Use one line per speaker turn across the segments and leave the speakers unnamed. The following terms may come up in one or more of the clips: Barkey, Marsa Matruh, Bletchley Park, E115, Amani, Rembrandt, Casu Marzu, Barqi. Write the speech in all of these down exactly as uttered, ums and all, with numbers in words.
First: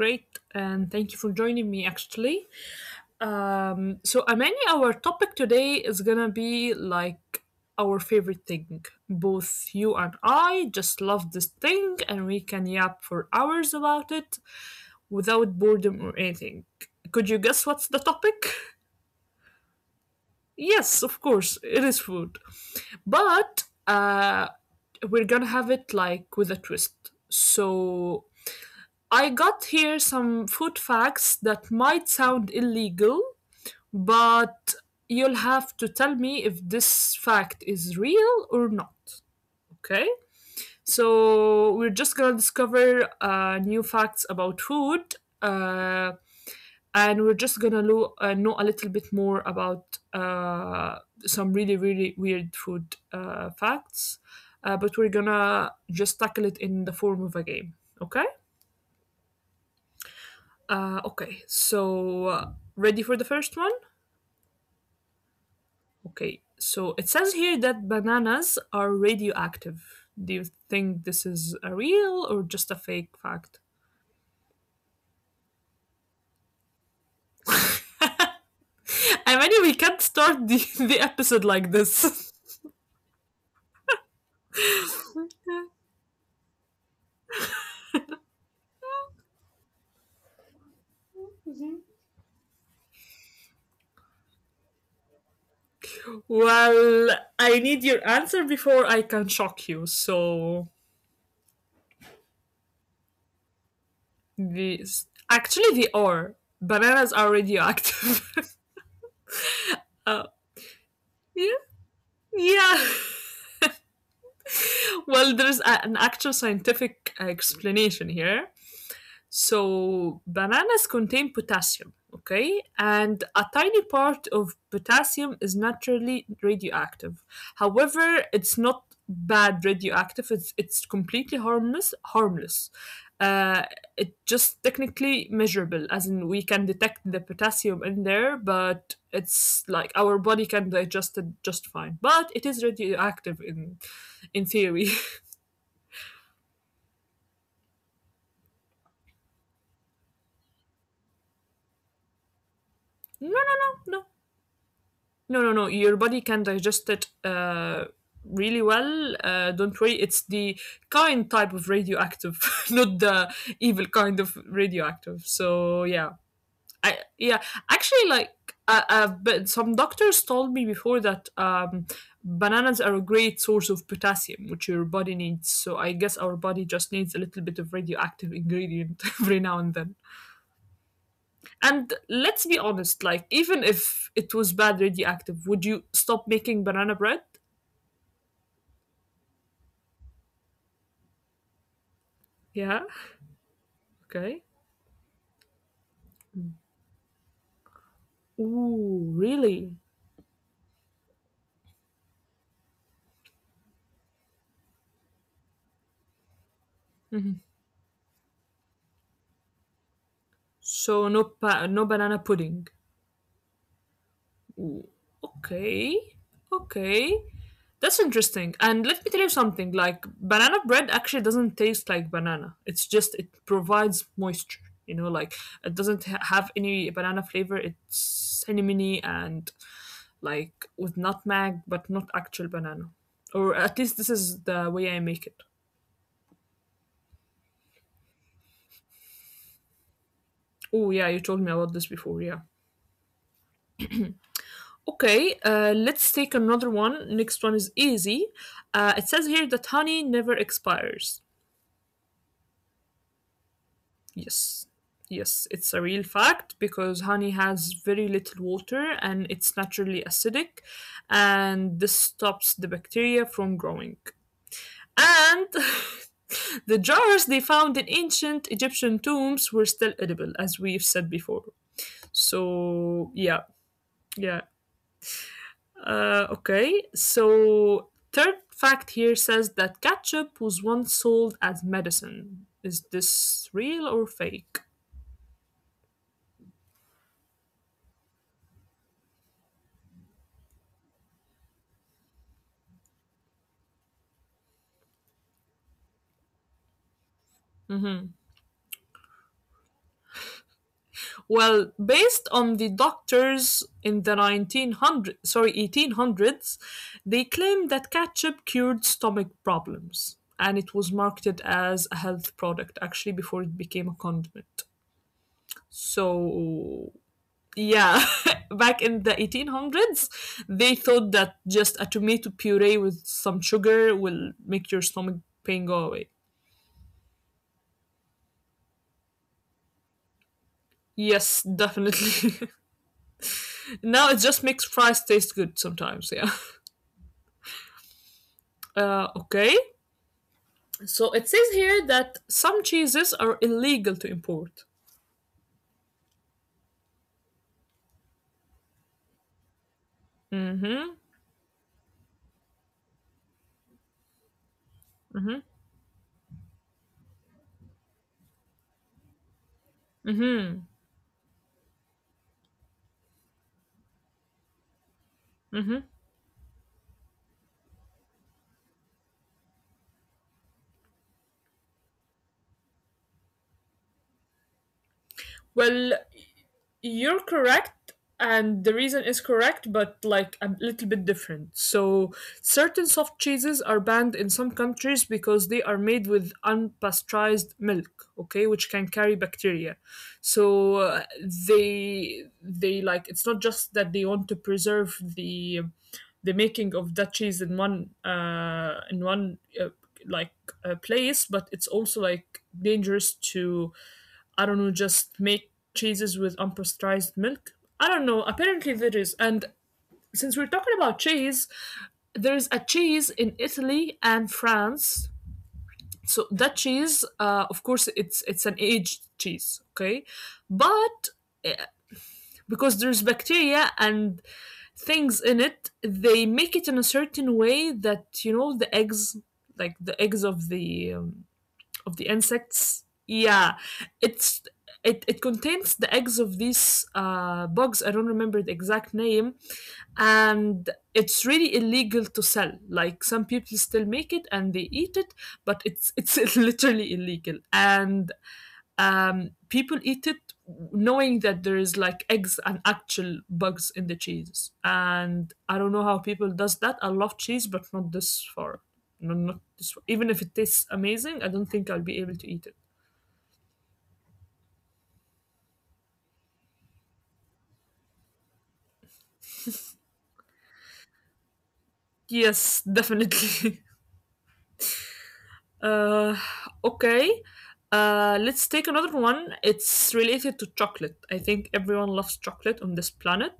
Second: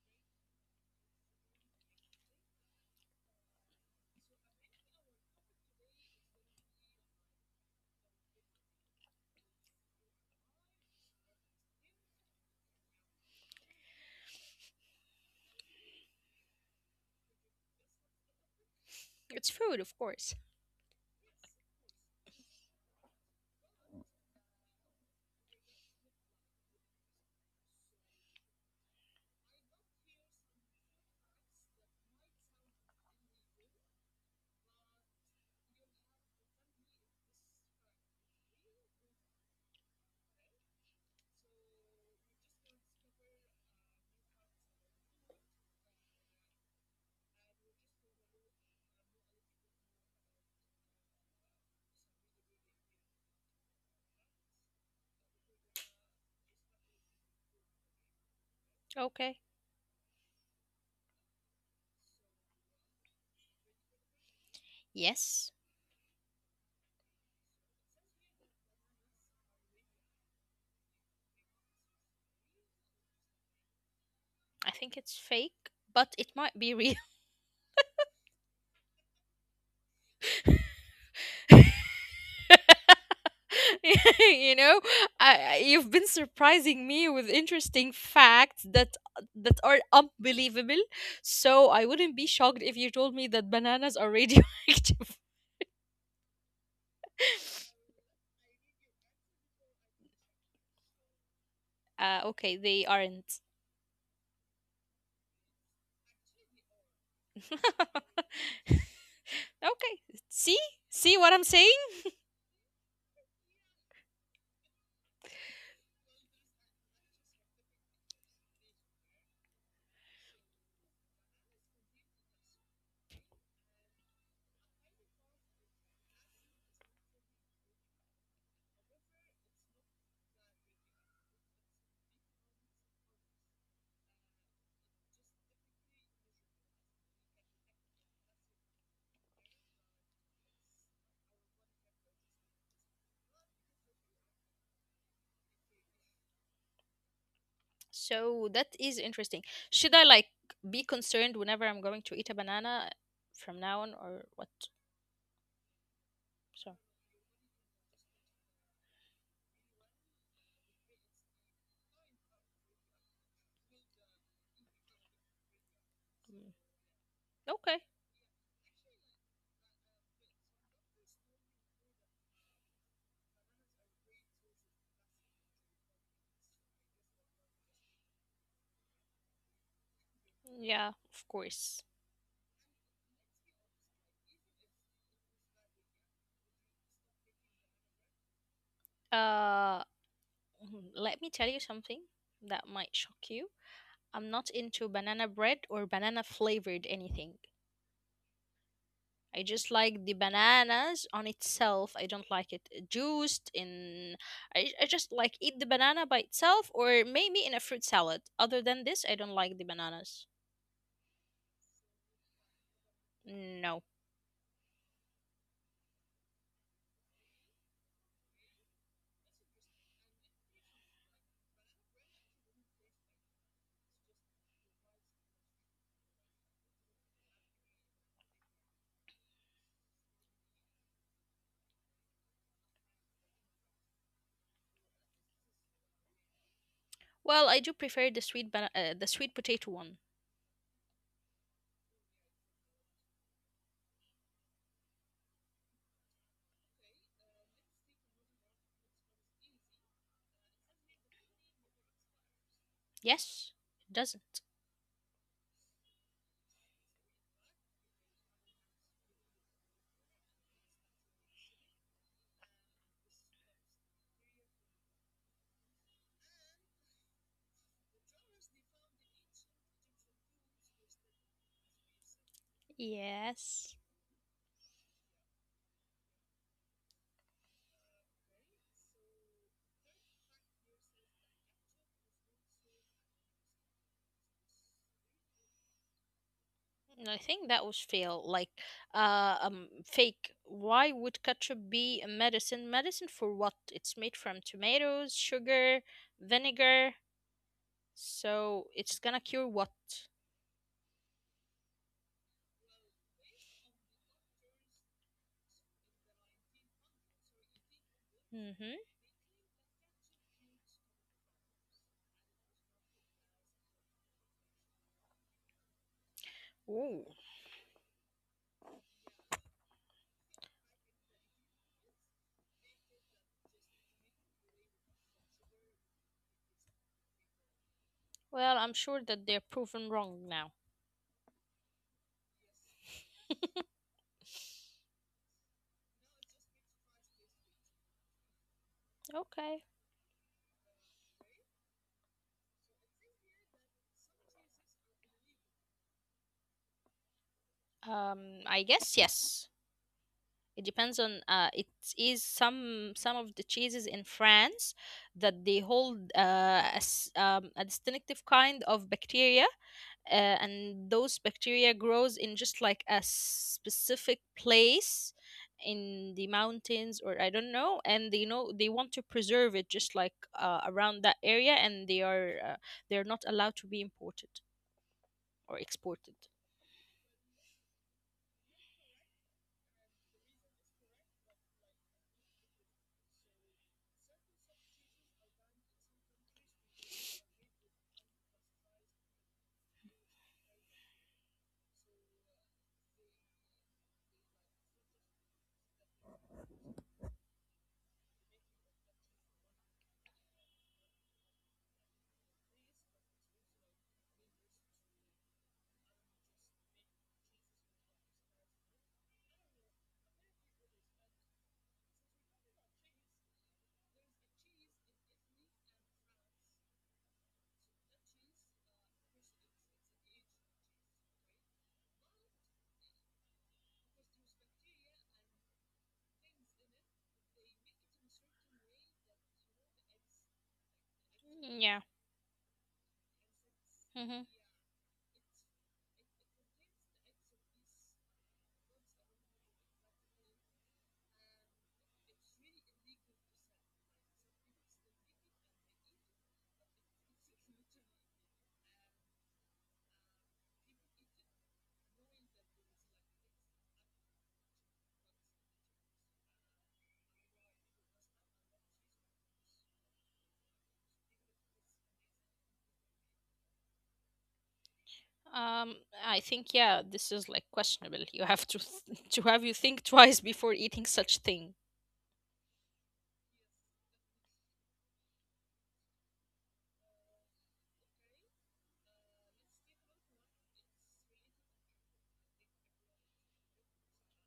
great. And thank you for joining me, actually. Um, so, Amani, our topic today is going to be like our favorite thing. Both you and I just love this thing, and we can yap for hours about it without boredom or anything. Could you guess what's the topic?
It's food, of course.
Yes, of course, it is food. But uh, we're gonna have it like with a twist. So I got here some food facts that might sound illegal, but you'll have to tell me if this fact is real or not. Okay? So we're just gonna discover uh, new facts about food. Uh, and we're just gonna lo- uh, know a little bit more about uh, some really really weird food uh, facts, uh, but we're gonna just tackle it in the form of a game, okay?
Okay.
uh, okay so uh, Ready for the first one?
Yes,
Okay, so it says here that bananas are radioactive. Do you think this is a real or just a fake fact?
I think it's fake, but it might be real.
I mean, we can't start the, the episode like this.
You know, I, I- you've been surprising me with interesting facts that that are unbelievable. So I wouldn't be shocked if you told me that bananas are radioactive.
Well, I need your answer before I can shock you. So
Uh, okay, they aren't.
this actually they are. Bananas are
Okay,
radioactive.
see,
uh,
see what I'm saying?
yeah, yeah. Well, there's a, an actual scientific explanation here. So, bananas contain potassium, okay? And a tiny part of potassium is naturally radioactive. However, it's not bad radioactive, it's, it's completely harmless. harmless. Uh, it's just technically measurable, as in we can detect the potassium in there, but it's like our body can digest it just fine. But it is radioactive in in theory.
So that is interesting. Should I like be concerned whenever I'm going to eat a banana from now on
No, no,
or what?
no, no. No, no, no. Your
So,
body can digest it uh, really well. Uh, don't worry. It's the kind type of radioactive, not the evil kind of radioactive.
mm,
So yeah, I
okay.
yeah. Actually, like, uh, uh, but some doctors told me before that um, bananas are a great source of potassium, which your body needs. So I guess our body just needs a little bit of radioactive ingredient every now and then.
Yeah, of course.
And let's be honest, like even if it was bad radioactive, would you stop making banana bread?
Uh, mm, Let me tell you something that might shock you.
Yeah.
I'm not into
Okay.
banana bread or banana flavored anything. I just
Ooh,
like the
really?
bananas on itself. I don't like it juiced in I, I just like eat the banana by itself or maybe in a fruit salad. Other than this, I don't like the bananas.
So no pa- no banana pudding.
No.
Ooh. Okay. Okay. That's interesting. And let me tell you something, like banana bread actually doesn't taste like banana. It's just it provides moisture, you know, like it doesn't ha- have any banana flavor. It's cinnamony and like with nutmeg, but not actual banana. Or at least this is the way I make it.
Well, I do prefer the sweet bana- uh, the sweet potato one.
Oh, yeah, you told me about this before, yeah. Okay, uh, let's take another one. Next one is easy. Uh, it says here that honey never expires.
Yes, it doesn't.
Yes, yes, it's a real fact because honey has very little water and it's naturally acidic, and this stops the bacteria from growing. And the jars they found in ancient Egyptian tombs were still edible, as we've said before.
Yes.
So, yeah, yeah. Uh, okay, so third fact here says that ketchup was once sold as medicine. Is this real or fake?
And I think that was fail. Like, uh, um, fake. Why would ketchup be a medicine? Medicine for what? It's made from tomatoes, sugar, vinegar. So it's gonna cure what?
Well, based on the doctors in the nineteen hundred, sorry, eighteen hundreds, they
Mm-hmm.
claimed that ketchup cured stomach problems and it was marketed as a health product actually before it became a condiment.
Ooh.
So yeah, back in the eighteen hundreds, they thought that just a tomato puree with some sugar will make your stomach pain go away.
Well, I'm sure that they're proven wrong now.
Yes, definitely. Now it just makes fries taste good sometimes, yeah.
Okay.
Uh, okay. So it says here that some cheeses are illegal to import.
Um, I guess yes. It depends on uh, it is
Hmm.
some some of the cheeses in France that they hold uh, a, s- um, a distinctive kind of bacteria, uh, and those bacteria grows in just like a specific place in the mountains or I don't know, and they know they want to preserve it just like uh, around that area, and they are uh, they are not allowed to be imported or exported.
Well, you're correct, and the reason is correct, but like a little bit different. So, certain soft cheeses are banned in some countries because they are made with unpasteurized milk, okay, which can carry bacteria. So, uh, they they like it's not just that they want to preserve the the making of that cheese in one uh in one uh, like uh, place, but it's also like dangerous to I don't know, just make cheeses with unpasteurized milk. I don't know. Apparently there is. And since we're talking about cheese, there's a cheese in Italy and France. So that cheese, uh, of course, it's it's an aged cheese, okay? But uh, because there's bacteria and things in it, they make it in a certain way that you know the eggs, like the eggs of
Mm, Yeah.
the um, of the insects.
mm-hmm.
Yeah, it's it, it contains the eggs of these uh, bugs. I don't remember the exact name, and it's really illegal to sell. Like some people still make it and they eat it, but it's it's literally illegal. And um, people eat it knowing that there is like eggs and actual bugs in the cheese, and I don't know how people does that. I love cheese, but not this far. No, not this far. Even if it tastes amazing, I don't think I'll be able to eat it.
Um, I think yeah, this is like questionable. You have to th- to have you think twice before eating such thing.
Yes, definitely. Uh, okay. Uh, let's take another one. It's related to chocolate. I think everyone loves chocolate on this planet.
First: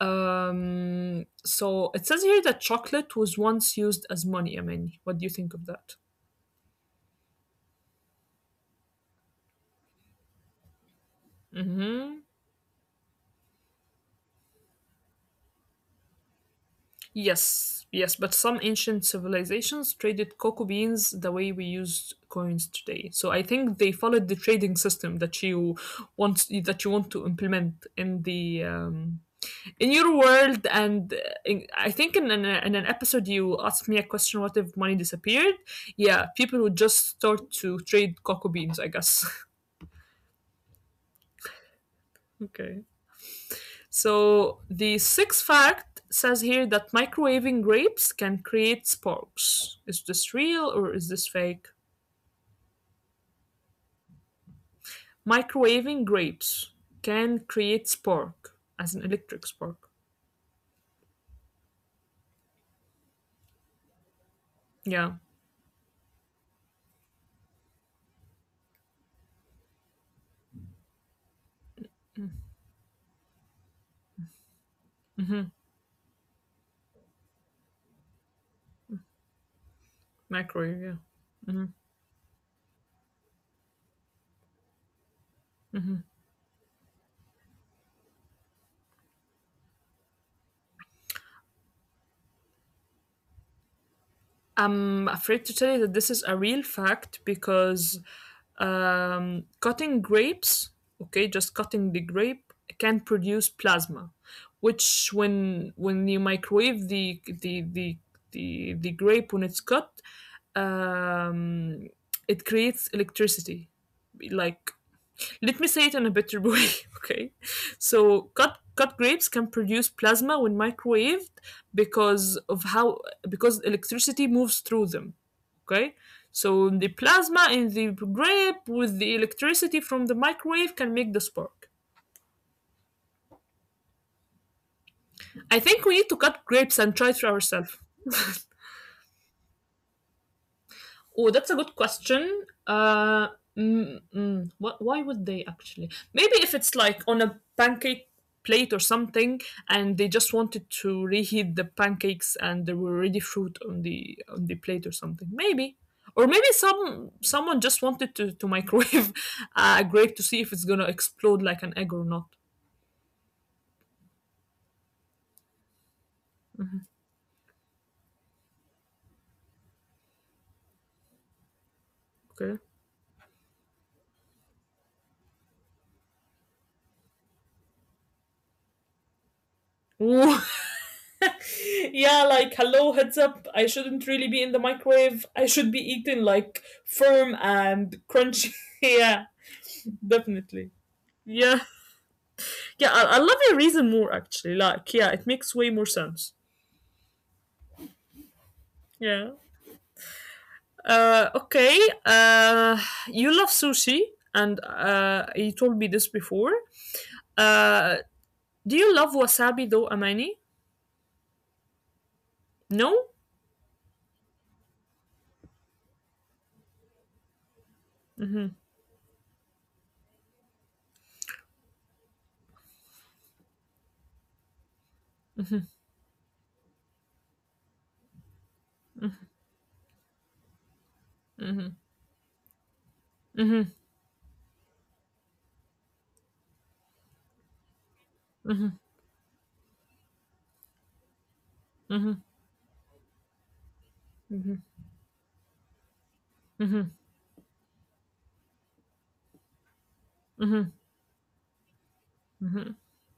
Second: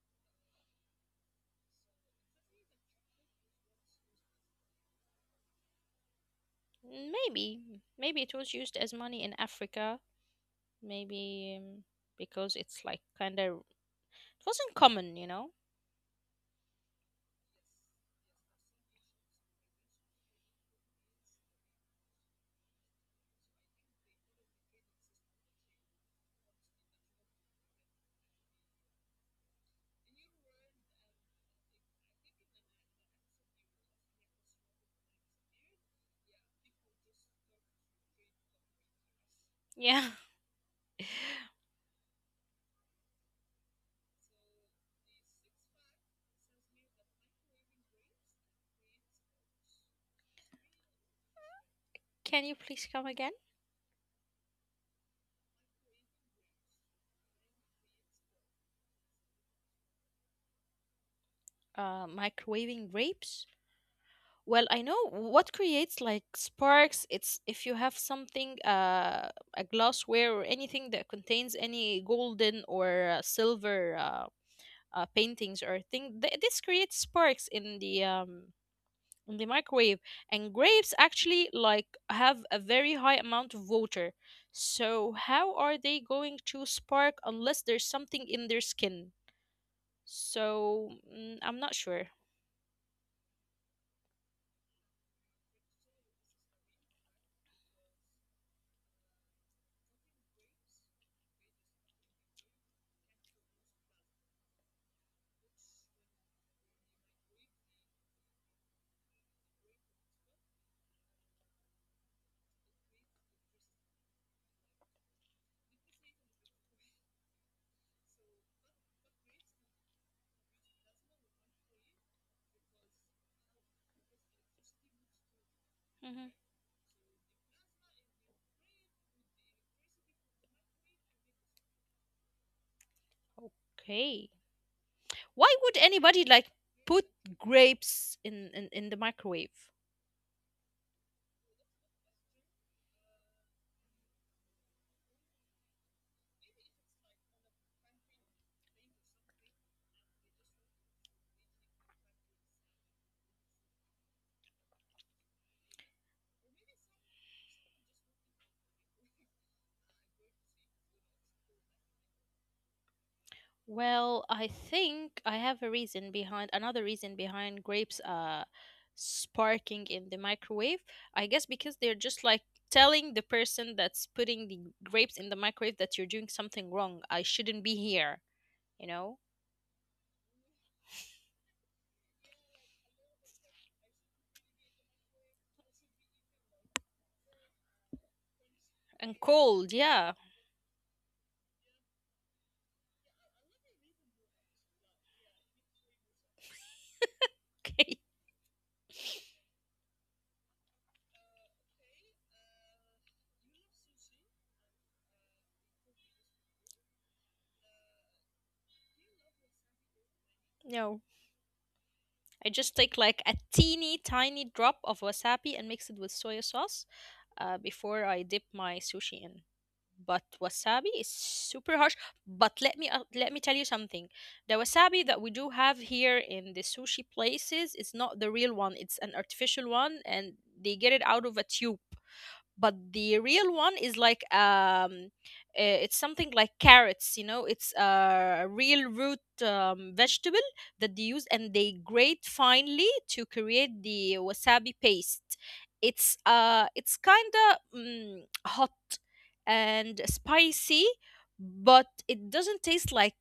Um, so it says here that chocolate was once used as money. I mean, what do you think of that?
Mm, Maybe, Maybe it was used as money in Africa. Maybe um,
Hmm.
Because it's like kind of it wasn't common, you know.
Yes, yes, but some ancient civilizations traded cocoa beans the way we use coins today. So I think they followed the trading system that you want that you want to implement in the um, in your world, and uh, in, I think in an, uh, in an episode you asked me a question, what if money disappeared? Yeah, people would just start to trade cocoa beans, I guess.
Yeah.
Okay, so the sixth fact says here that microwaving grapes can create sparks. Is this real or is this fake?
Can you please come again?
Microwaving grapes can create spark, as an electric spark.
Uh, microwaving grapes. Well, I know
Yeah,
what creates like sparks. It's if you have something, uh, a glassware or anything that contains any golden or uh, silver. Uh, uh, paintings or thing. Th- this creates sparks in the um, in the microwave, and
microwave,
grapes
yeah.
actually like have a very high amount of water. So how are they going to spark unless there's something in their skin? So mm, I'm not sure.
I'm afraid to tell you that this is a real fact because um, cutting grapes, okay, just cutting the grape can produce plasma, which when when you microwave the the the the, the grape when it's cut, um, it creates electricity, like let me say it in a better way, okay? So, cut cut grapes can produce plasma when microwaved because of how, because electricity moves through them, okay?
hmm
So, the plasma in the grape with the electricity from the microwave can make the spark.
Okay, why
I
would
think we need to
anybody
cut
like
grapes and
put
try it for ourselves.
grapes in in, in the microwave?
Oh, that's a good question. Uh, mm, mm, wh- why would they actually? Maybe if it's like on a pancake plate or something, and they just wanted to reheat the pancakes, and there were already fruit on the on the plate or something. Maybe, or maybe some someone just wanted to to microwave a grape to see if it's gonna explode like an egg or not.
Well, I think I have a reason behind another reason behind grapes uh sparking in the microwave. I guess because they're just like
Okay.
telling the person that's putting the grapes in the microwave that you're doing something wrong. I shouldn't be here, you know?
Ooh. Yeah, like hello, heads up. I shouldn't really be in the microwave. I should be eaten like firm and crunchy.
And
Yeah,
cold, yeah.
definitely. Yeah, yeah. I, I love your reason more actually. Like, yeah, it makes way more sense.
Okay.
Yeah. Uh, okay. Uh, you love sushi, and uh, you told me this before. Uh, do you love wasabi though, Amani?
No. I just take
No.
like a teeny tiny drop of wasabi and mix it with soy sauce uh, before I dip my sushi in. But wasabi is super harsh. But let me uh, let me tell you something. The wasabi that we do have here in the sushi places is not the real one. It's an artificial one, and they get it out of a tube, but the real one is like um uh, it's something like carrots, you know, it's a real root um, vegetable that they use and they grate finely to create the wasabi paste. It's uh it's kind of mm, hot and spicy, but it doesn't taste like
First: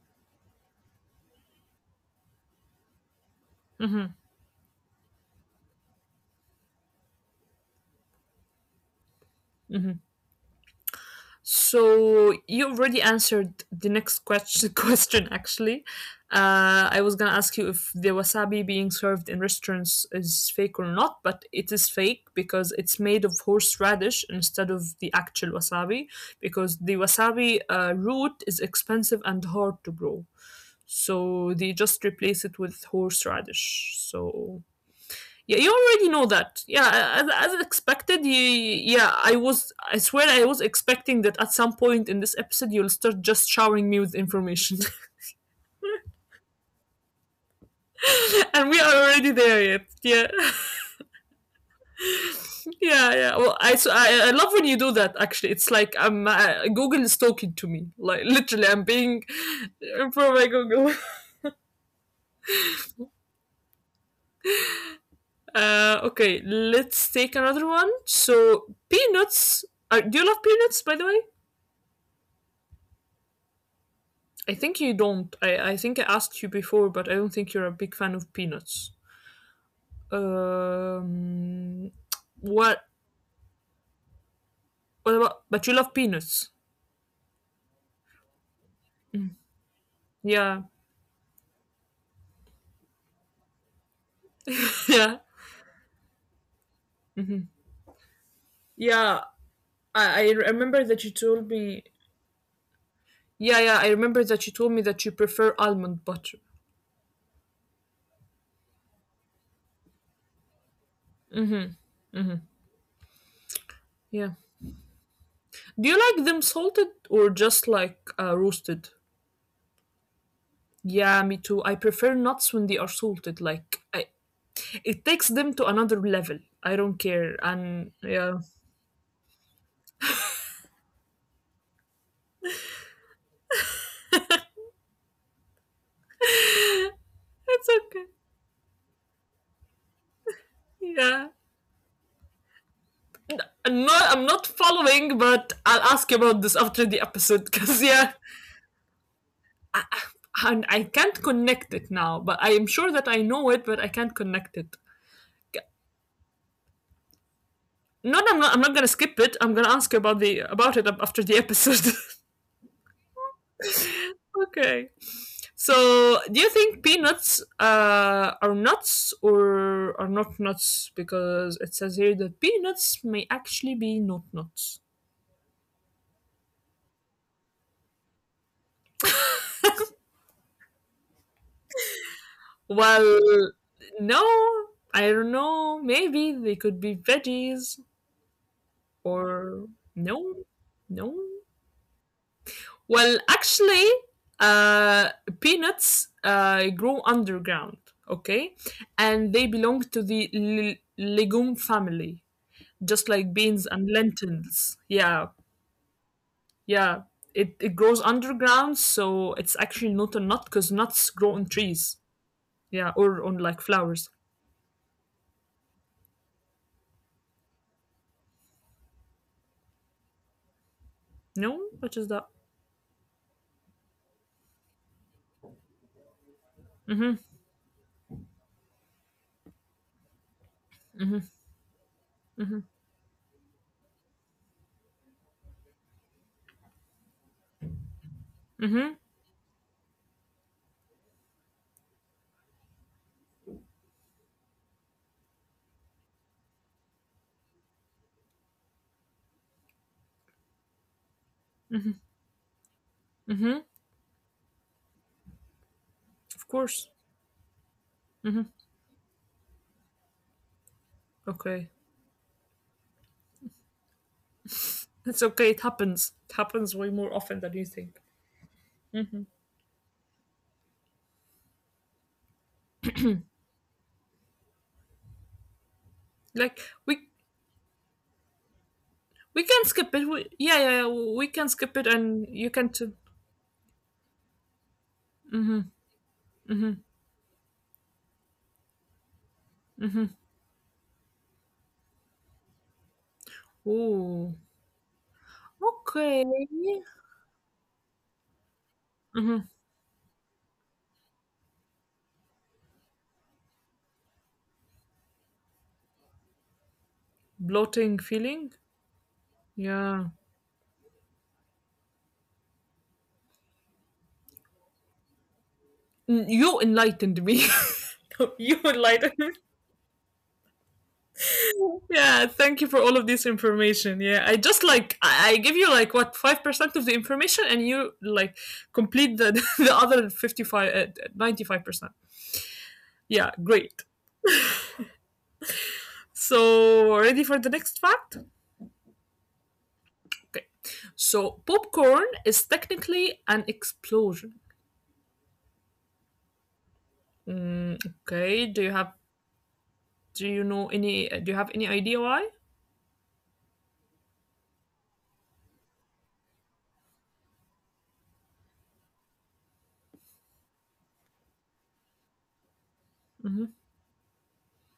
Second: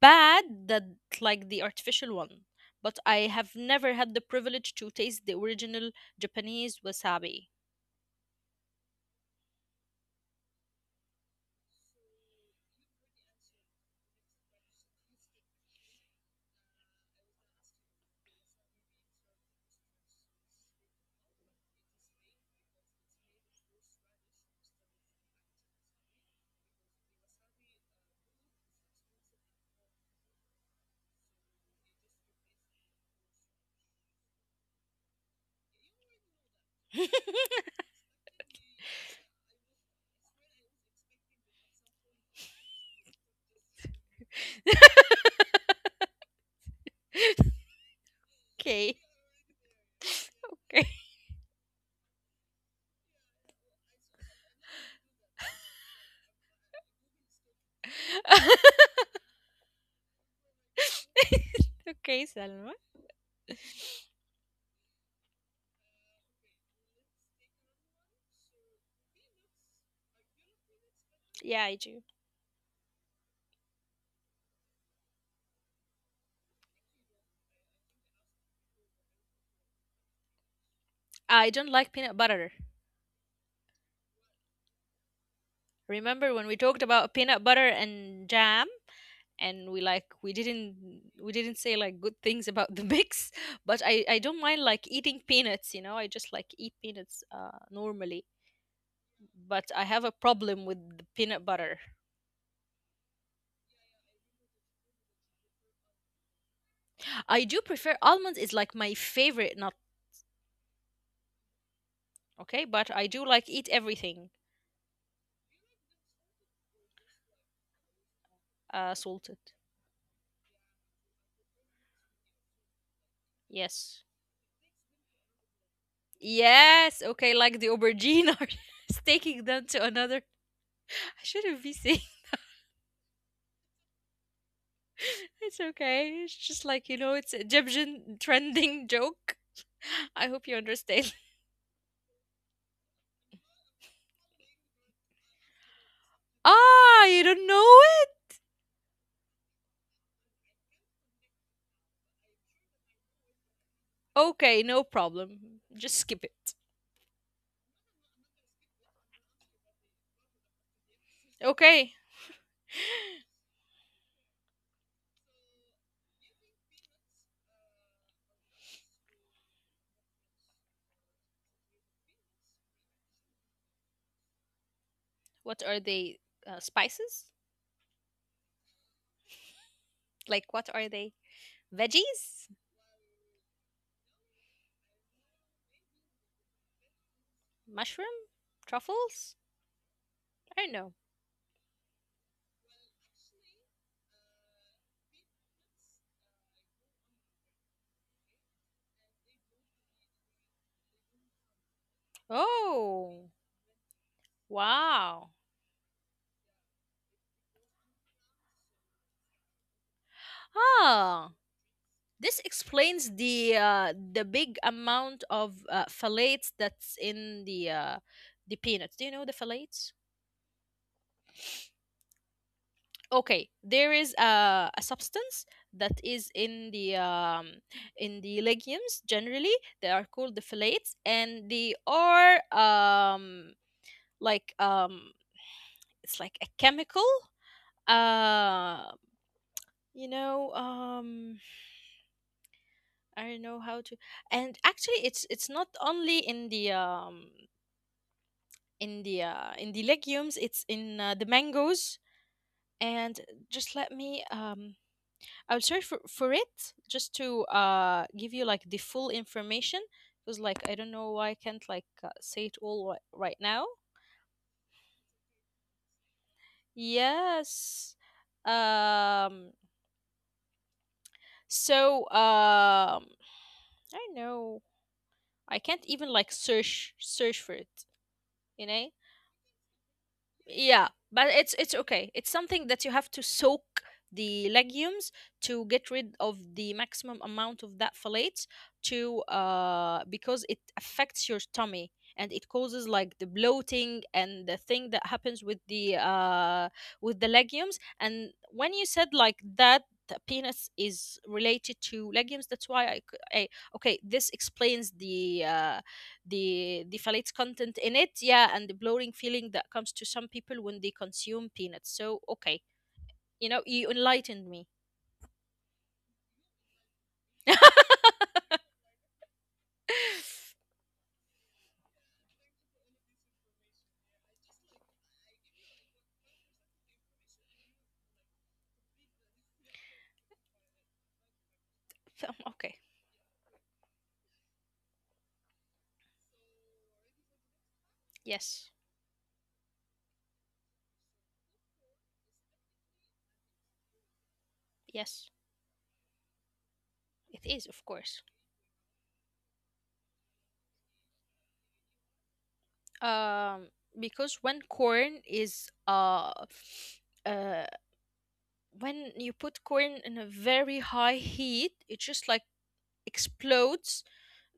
bad, that like the artificial one. But I have never had the privilege to taste the original Japanese wasabi.
So you already answered the next question. Question actually, uh, I was gonna ask you if the wasabi being served in restaurants is fake or not, but it is fake because it's made of horseradish instead of the actual wasabi. Because the wasabi uh, root is expensive and hard to grow, so they just replace it with horseradish. So yeah, you already know that. Yeah, as, as expected. You, yeah, I was. I swear, I was expecting that at some point in this episode you'll start just showering me with information, and we are
Okay.
already there yet. Yeah,
Okay.
yeah, yeah. Well, I, so I, I love when you do that. Actually, it's like I'm uh, Google is talking to me. Like literally, I'm being for my Google.
Okay, Salma.
Uh, okay, let's take another one. So peanuts. Are, do you love peanuts, by the way?
Yeah, I do.
I think you don't. I, I think I asked you before, but I don't think you're a big fan of peanuts.
I don't like
Um,
peanut butter.
what? What about? But you love
Remember when we
peanuts.
talked about peanut butter and jam and we like we
Yeah,
didn't we didn't say like good things about the mix, but I I don't mind like eating
yeah,
peanuts, you know. I just like eat peanuts uh normally,
yeah.
but I have a
I, I
problem
remember
with
that
the
you
peanut
told
butter.
me. Yeah, yeah. I remember that you told me that you prefer almond butter.
I do prefer almonds, is like my favorite nut, okay? But I do like eat
Yeah.
everything.
Do you like them salted or just like uh, roasted?
Uh salted.
Yeah, me too. I prefer nuts when they are salted. Like, I,
Yes.
it takes them to another level. I don't care.
Yes,
And
okay, like
yeah,
the aubergine artist taking them to another. I shouldn't be saying, it's okay. It's just like, you
it's
know, it's
okay.
Egyptian trending joke. I hope you
Yeah.
understand.
N- I'm not, I'm not following, but I'll ask you about this after the episode
Ah,
because,
you
yeah,
don't know
I, I, I can't connect it now, but I am sure that I know it, but I can't connect it.
it? Okay, no problem. Just skip it.
No, no, I'm not, I'm not gonna skip it. I'm gonna ask you about the about it after the episode.
Okay.
okay. So, do you think peanuts uh, are nuts or are not nuts? Because it says here that peanuts may actually be not nuts.
What are they? Uh, spices? Like what are they? Veggies?
Well, no, I don't know. Maybe they could be veggies
Mushroom?
or
Truffles?
no,
I
no.
don't know.
Well, actually, uh, peanuts uh, grow underground, okay? And they belong to the l- legume family, just like beans
Oh,
and lentils. Yeah,
wow.
yeah. It, it grows underground, so it's actually not a nut because nuts grow
Ah.
on trees.
This
Yeah, or
explains
on like
the uh,
flowers.
the big amount of uh, phthalates that's in the uh, the peanuts. Do you know the phthalates?
No? What is that?
Okay, there is a, a substance that is in the um, in the legumes generally. They are called the phthalates, and they are um, like um, it's like a chemical. Uh, you know, um, I don't know how to and actually it's it's not only in the um in the uh, in the legumes, it's in uh, the mangoes and
Mm-hmm.
just let me um I'll search for,
Of
for
course.
it just to uh give you like the full information, because like I don't know why I
Okay.
can't like uh, say it all right, right now.
It's okay. It happens. It happens way more often than you think.
Yes. um so um I don't know, I can't even
Like
like
we
search search for it, you know.
we can skip it. We, yeah, yeah, yeah,
Yeah,
we can
but
skip
it's
it,
it's
and
okay,
you
it's
can. T-
something that you have to soak the legumes to get rid of the maximum amount of that folate, to uh because it affects your tummy, and it causes like the bloating
Ooh.
and the thing that happens with the
Okay.
uh with the legumes. And when you said
hmm
like that the penis is related to legumes, that's why I, c- I- okay, this explains the uh the the phthalate
Bloating
content in it.
feeling.
Yeah, and the blurring feeling that
Yeah.
comes to some people when they consume peanuts. So okay, you know, you enlightened me.
N- You enlightened me. you enlightened me. Yeah. Thank you for all of this information. Yeah. I just like I, I give you like what five percent of the information, and you like complete the the other fifty-five ninety-five percent.
Okay.
Yeah. Great. So, ready for the next fact?
Yes.
Okay. So, popcorn is technically an explosion.
Yes, it is, of course.
Okay. Do you have do you know any do you have any idea why?
um because when corn is uh uh when you put corn in a very high heat, it just like explodes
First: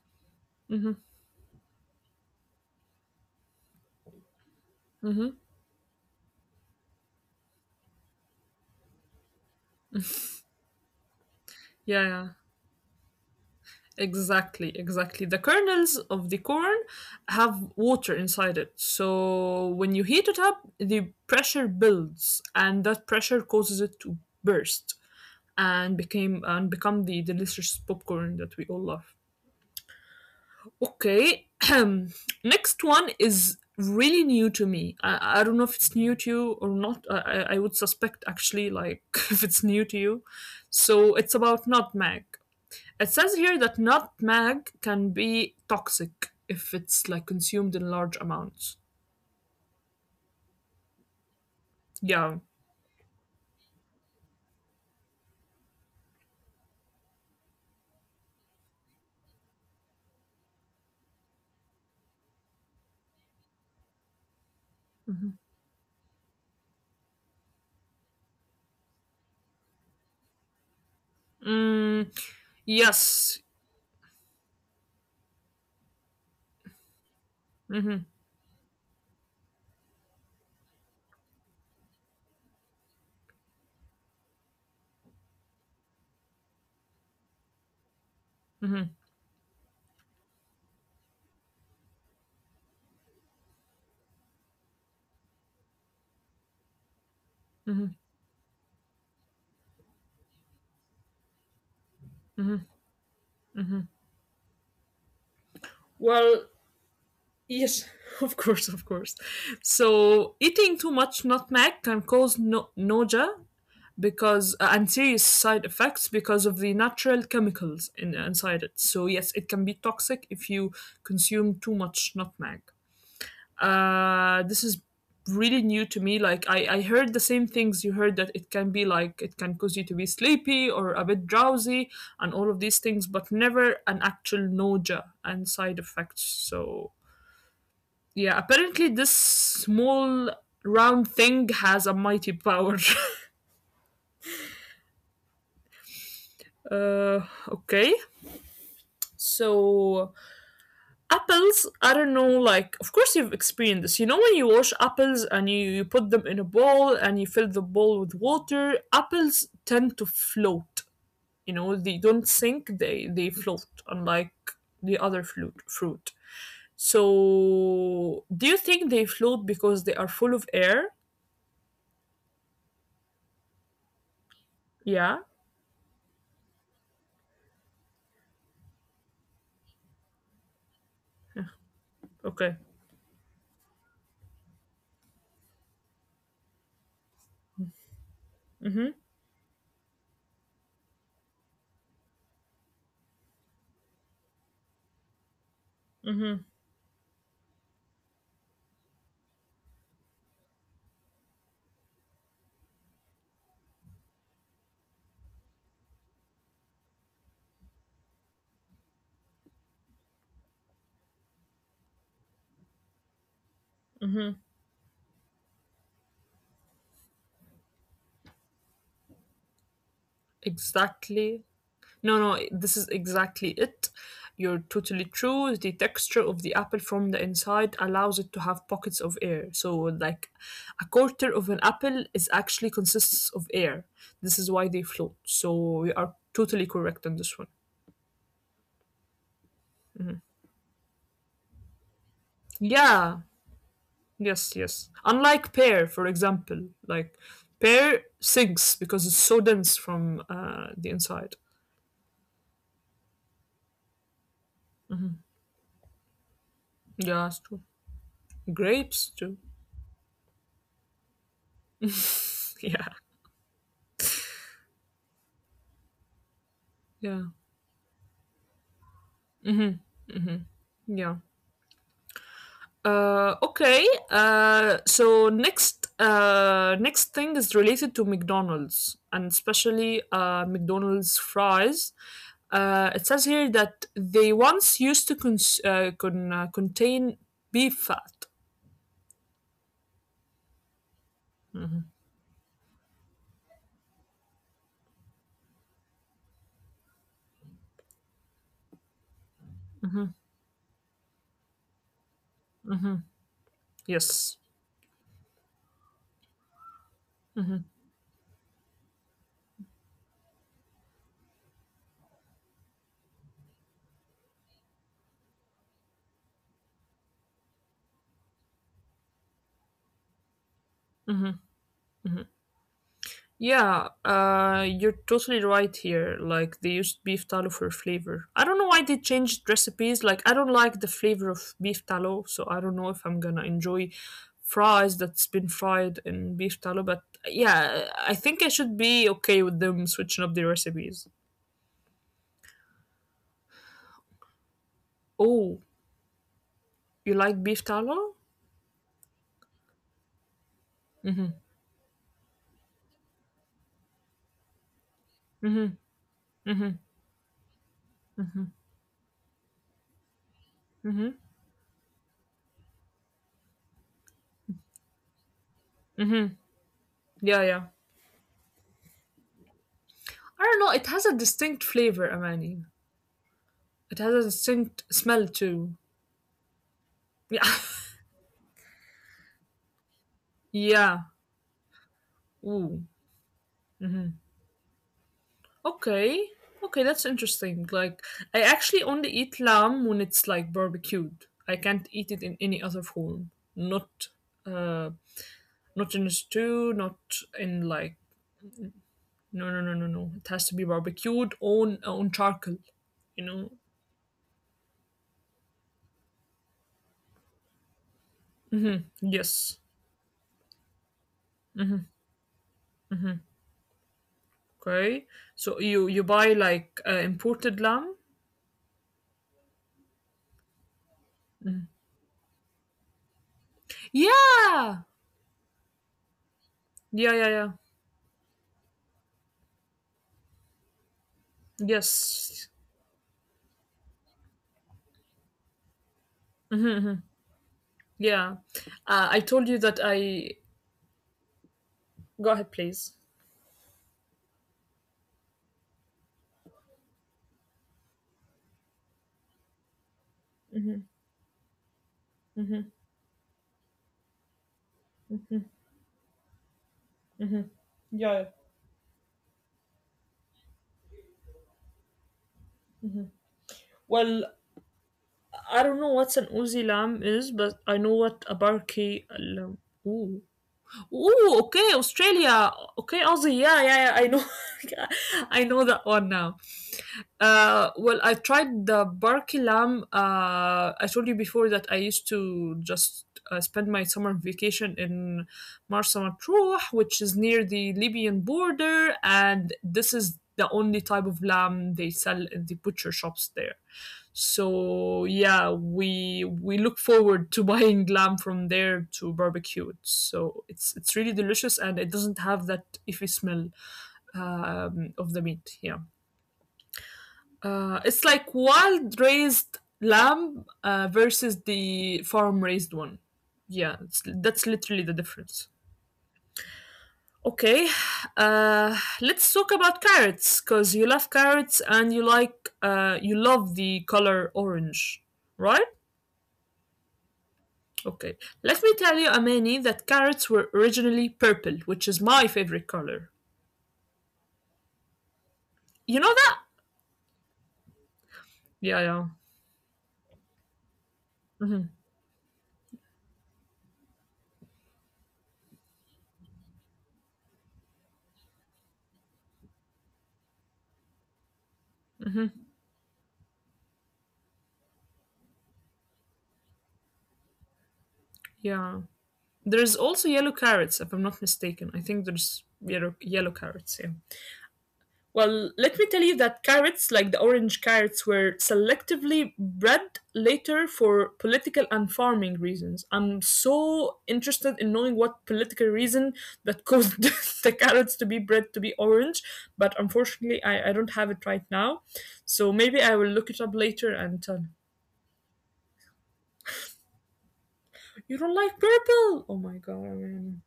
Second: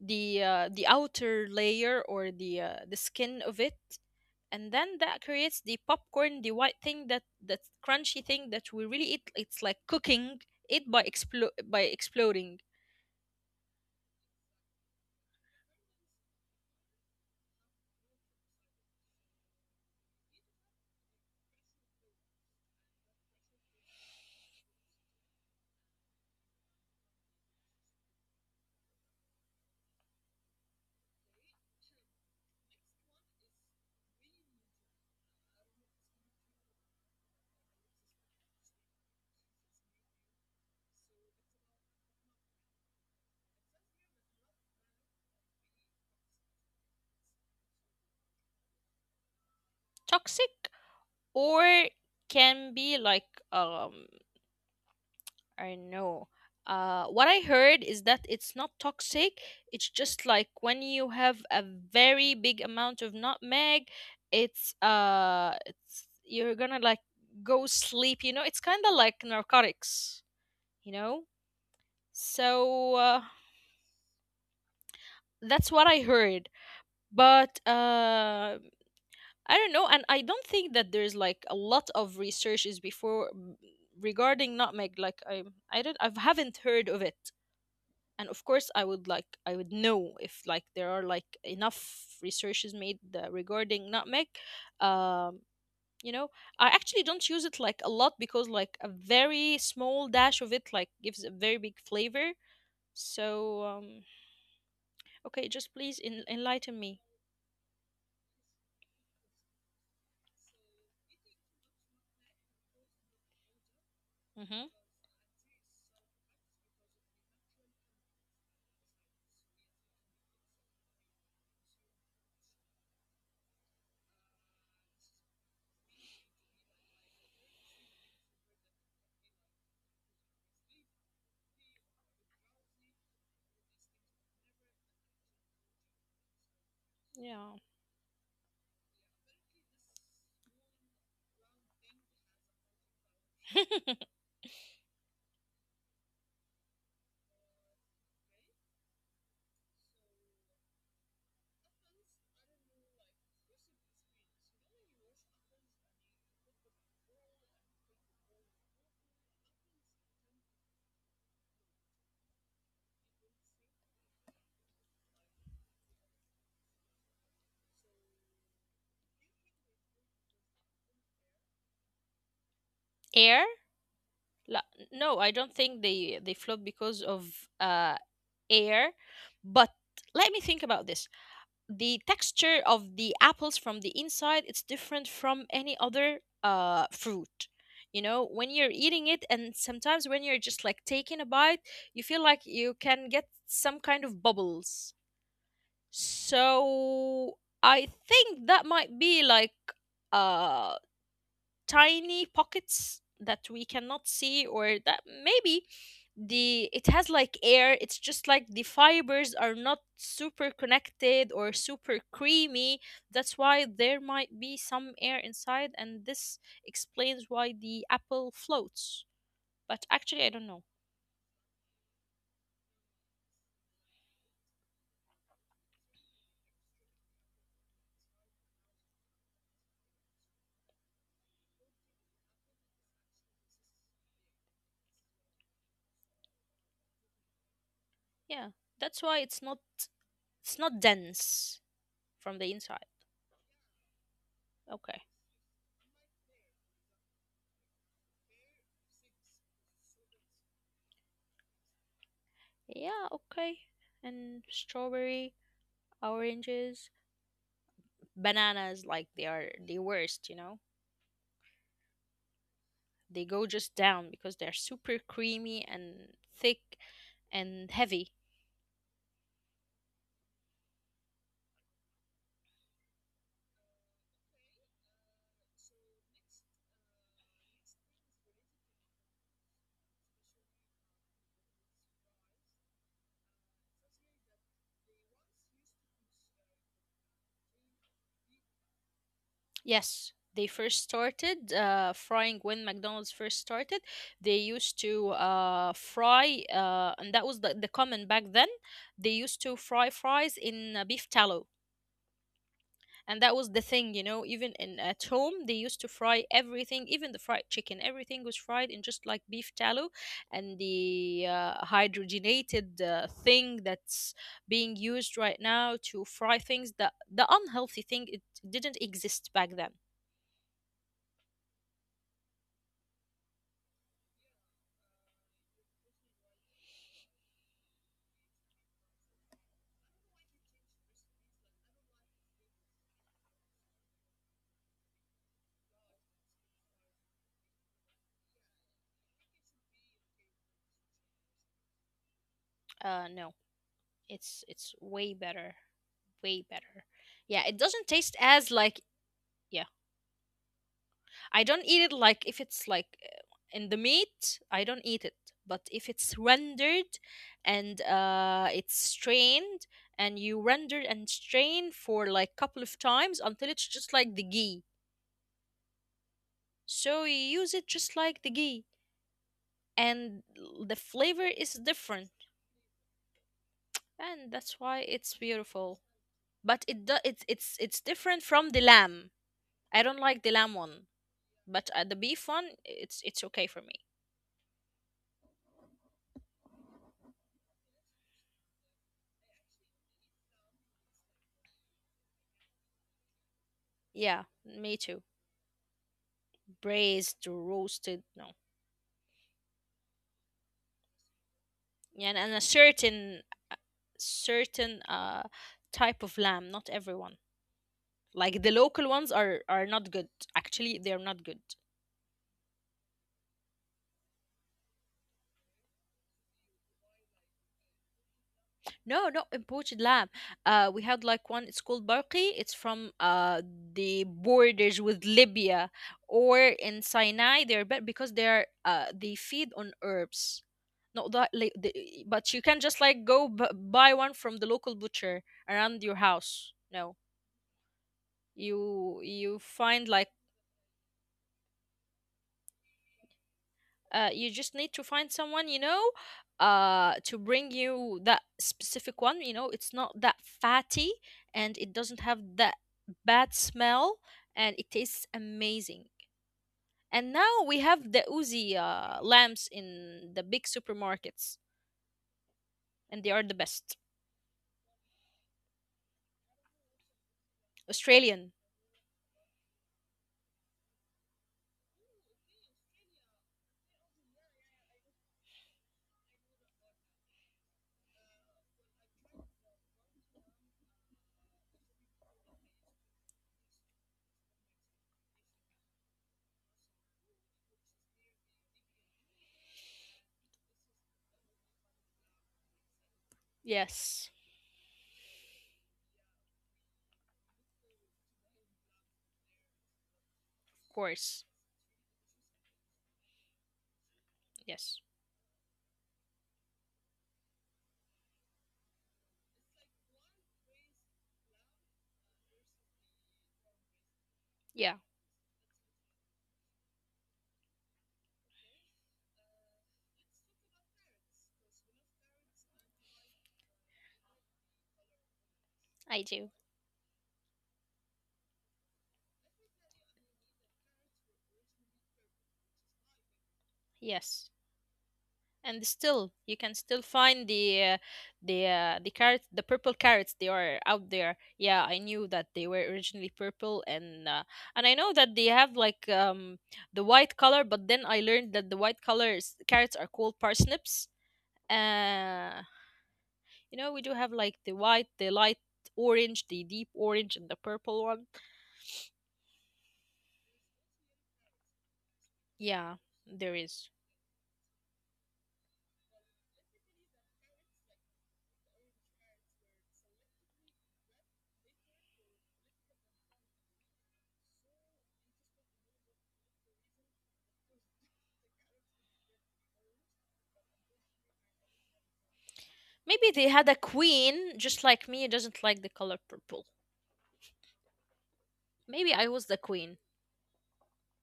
the uh, the outer layer or the uh, the skin of it, and then that creates the popcorn, the white thing, that that crunchy thing that we really eat. It's like cooking it by explo- by
Yeah, yeah.
exploding.
Exactly, exactly. The kernels of the corn have water inside it. So, when you heat it up, the pressure builds and that pressure causes it to burst and became and become the delicious popcorn that we all love. Okay. Next one is really new to me. I, I don't know if it's new to you or not. I, I I would suspect actually, like, if it's new to you. So it's about nutmeg. It says here that nutmeg can be toxic if it's like consumed in large amounts.
Toxic or
Yeah.
can be like um I don't know, uh what I heard is that it's not toxic, it's just like when you have a very big amount of nutmeg it's uh it's you're gonna like go sleep, you know, it's kind of like narcotics, you know.
Mm,
So uh,
yes.
that's what I heard. But
hmm
uh, I don't know, and I don't think that there's like a lot of researches before mm, regarding nutmeg. Like I, I don't, I haven't heard of it. And of course, I would like, I would know if like there are like enough researches made uh, regarding nutmeg. Um, you know, I actually don't use it like a lot because like a very small dash of it like gives a very big flavor. So um, okay, just please en-
Well,
enlighten me.
yes, of course, of course. So eating too much nutmeg can cause no- nausea,
Mm-hmm.
because uh, and serious side effects because of the natural chemicals in, inside it. So yes, it can be toxic if you consume too much nutmeg. Uh, this is really new to me. Like I, I heard the same things you heard that it can be like it can cause you to be sleepy or a bit drowsy and all of these things, but never an actual nausea and side effects. So
Yeah.
yeah, apparently this small round thing has a mighty power. uh, okay. So apples, I don't know, like of course you've experienced this. You know when you wash apples and you, you put them in a bowl and you fill the bowl with water, apples tend to float. You know, they don't sink, they they float, unlike the other fruit fruit. So do you think they float because they are full of air?
Air. La- no, I don't think
Yeah.
they they float because of uh air, but let me think about this. The texture of the
Okay.
apples from the inside, it's different from any other uh fruit. You know, when you're eating it and sometimes when you're just like taking a bite, you feel like you can get some kind of bubbles. So I think that might be like uh, tiny pockets that we cannot see, or that maybe the it has like air, it's just like the fibers are not super connected or super creamy, that's why there might be some air inside, and this explains why the apple floats, but actually I don't know.
Exactly. No, no, this is exactly it. You're totally true. The texture of the apple from the inside allows it to have pockets of air. So, like a quarter of an apple is actually consists of air. This is why they float. So, we are totally correct on this one.
Yeah, that's why it's not it's not dense from the inside.
Yeah, yes,
Okay.
yes. Unlike pear, for example, like pear sinks because it's so dense from uh, the inside.
Yeah. Okay. And strawberry, oranges,
Yeah, it's true.
bananas, like they are
Grapes
the
too.
worst, you know, they
Yeah,
go just down because they're super creamy and thick
yeah,
and heavy.
yeah. Uh, okay. Uh, so next, uh, next thing is related to McDonald's and especially uh, McDonald's fries. Uh, it says here that they once used to cons- uh, con- uh, contain beef fat.
Yes, they first started uh, frying. When McDonald's first started, they used to uh, fry uh, and that was the, the common back then. They used to fry fries in uh, beef tallow, and that was the thing, you know, even in
Yes.
at home, they used to fry everything, even the fried chicken, everything was fried in just like beef tallow. And the uh, hydrogenated uh, thing that's being used right now to fry things, that the unhealthy thing, it didn't exist back then.
Mm-hmm. Yeah, uh, you're totally right here. Like they used beef tallow for flavor. I don't know why they changed recipes. Like I don't like the flavor of beef tallow, so I don't know if I'm gonna enjoy fries that's been fried in beef tallow. But yeah, I think I should be okay with them switching up the recipes.
Uh no, it's it's way better, way
Oh,
better. Yeah, it doesn't taste
you like
as
beef
like.
tallow?
Yeah, I don't eat it, like if it's like uh, in the meat, I don't eat it. But if it's rendered and uh, it's strained, and you render and strain for like couple of times until it's just like the ghee. So you use it just
Yeah,
like
yeah.
the ghee, and l- the
I don't
flavor
know. It
is
has a
different,
distinct flavor, Amani.
and
It
that's
has
why
a
it's
distinct
beautiful.
smell too.
But it do, it's it's it's
Yeah,
different from the lamb. I don't like the lamb one,
yeah.
but uh, the beef one it's it's
Ooh.
okay for me.
Okay. Okay, that's interesting. Like, I actually only eat lamb when it's like barbecued. I can't eat it in any other form.
Yeah,
Not,
me too.
uh, not in a stew.
Braised,
Not
roasted,
in
no,
like no, no, no, no, no. It has to be barbecued
yeah,
on
and a
on charcoal.
certain uh,
You know.
certain uh type of lamb. Not everyone. Like the local ones are are not
Yes.
good. Actually, they are not good.
Okay. So you you buy like uh, imported lamb?
No, not imported lamb. Uh, we had like one. It's called Barqi. It's from uh the borders with
Yeah.
Libya or in Sinai.
Yeah.
They're
Yeah.
better
Yeah.
because they're uh they feed on herbs. Not that, like, the, but you can just
Yes.
like go b- buy one from the local butcher around your house. No,
Yeah.
you you
Uh, I
find
told you
like
that I. Go ahead, please.
uh, you just need to find someone you know uh to bring you that specific one, you know, it's not that fatty and it doesn't have that bad smell and it tastes amazing. And now we have the uzi
Yeah.
uh, lamps in the big supermarkets and they are the best.
Well, I don't know what's an Uzi lamb is, but I
Australian,
know what a Barkey lamb. Ooh, ooh, okay, Australia. Okay, Aussie. Yeah, yeah, yeah. I know. I know that one now. Uh, well, I tried the Barley lamb. Uh, I told you before that I used to just uh, spend my summer vacation in Marsa Matruh, which is near the Libyan border, and this is the only type of lamb they sell in the butcher shops there.
yes.
So yeah, we we look forward to buying lamb from there to barbecue it.
Of
So
course,
it's it's really delicious, and it doesn't have that iffy smell
yes.
um, of the meat. Yeah. Uh, it's like wild raised lamb uh, versus the farm raised one. Yeah, it's,
Yeah,
that's literally the difference. Okay, uh, let's talk about carrots because you love carrots and you like uh, you love the color orange,
I
right?
do.
Okay, let me tell you, Amani, that carrots were originally purple, which is my favorite color.
Yes, and still you
You
can
know
still
that?
find the uh, the uh, the carrot
Yeah,
the
yeah,
purple carrots, they are out there. Yeah, I knew that they were originally purple, and uh, and I know that they have like um the white color, but then I learned that the white colors carrots are called parsnips. Uh, you know, we do have like the white, the light orange, the deep orange, and the purple one.
yeah. There's also yellow carrots, if I'm not mistaken. I think
Yeah,
there's
there
yellow
is.
yellow carrots. Yeah. Well, let me tell you that carrots, like the orange carrots, were selectively bred later for political and farming reasons. I'm so interested in knowing what political reason that caused the carrots to be bred to be orange, but unfortunately, I, I don't have it right now. So
Maybe they
maybe
had
I
a
will look it up
queen
later
just
and
like
tell you.
me, doesn't like the color purple.
You don't
Maybe I
like
was the queen.
purple? Oh my god, man.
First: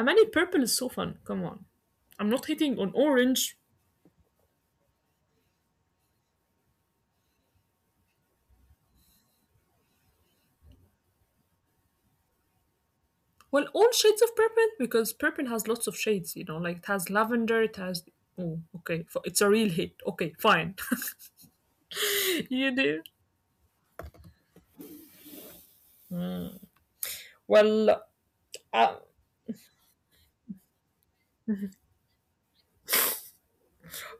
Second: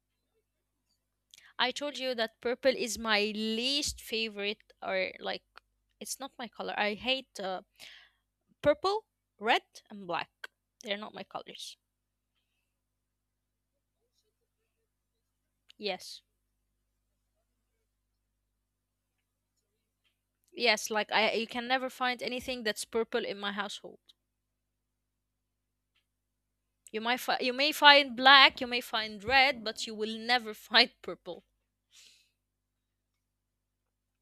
Amani, purple is so fun. Come on.
I told you
I'm
that
not
purple
hitting on
is my
orange.
least favorite, or like, it's not my color. I hate uh, purple, red, and black. They're not my colors.
Well, all shades of purple because purple has lots of
Yes,
shades, you know, like it has lavender, it has. Oh, okay. f- It's a real hit. Okay, fine.
yes. Like I, you can never find anything
you
that's
do.
purple in my household. You might, fi- you may
Well,
find black, you may
uh,
find red, but you will never find purple.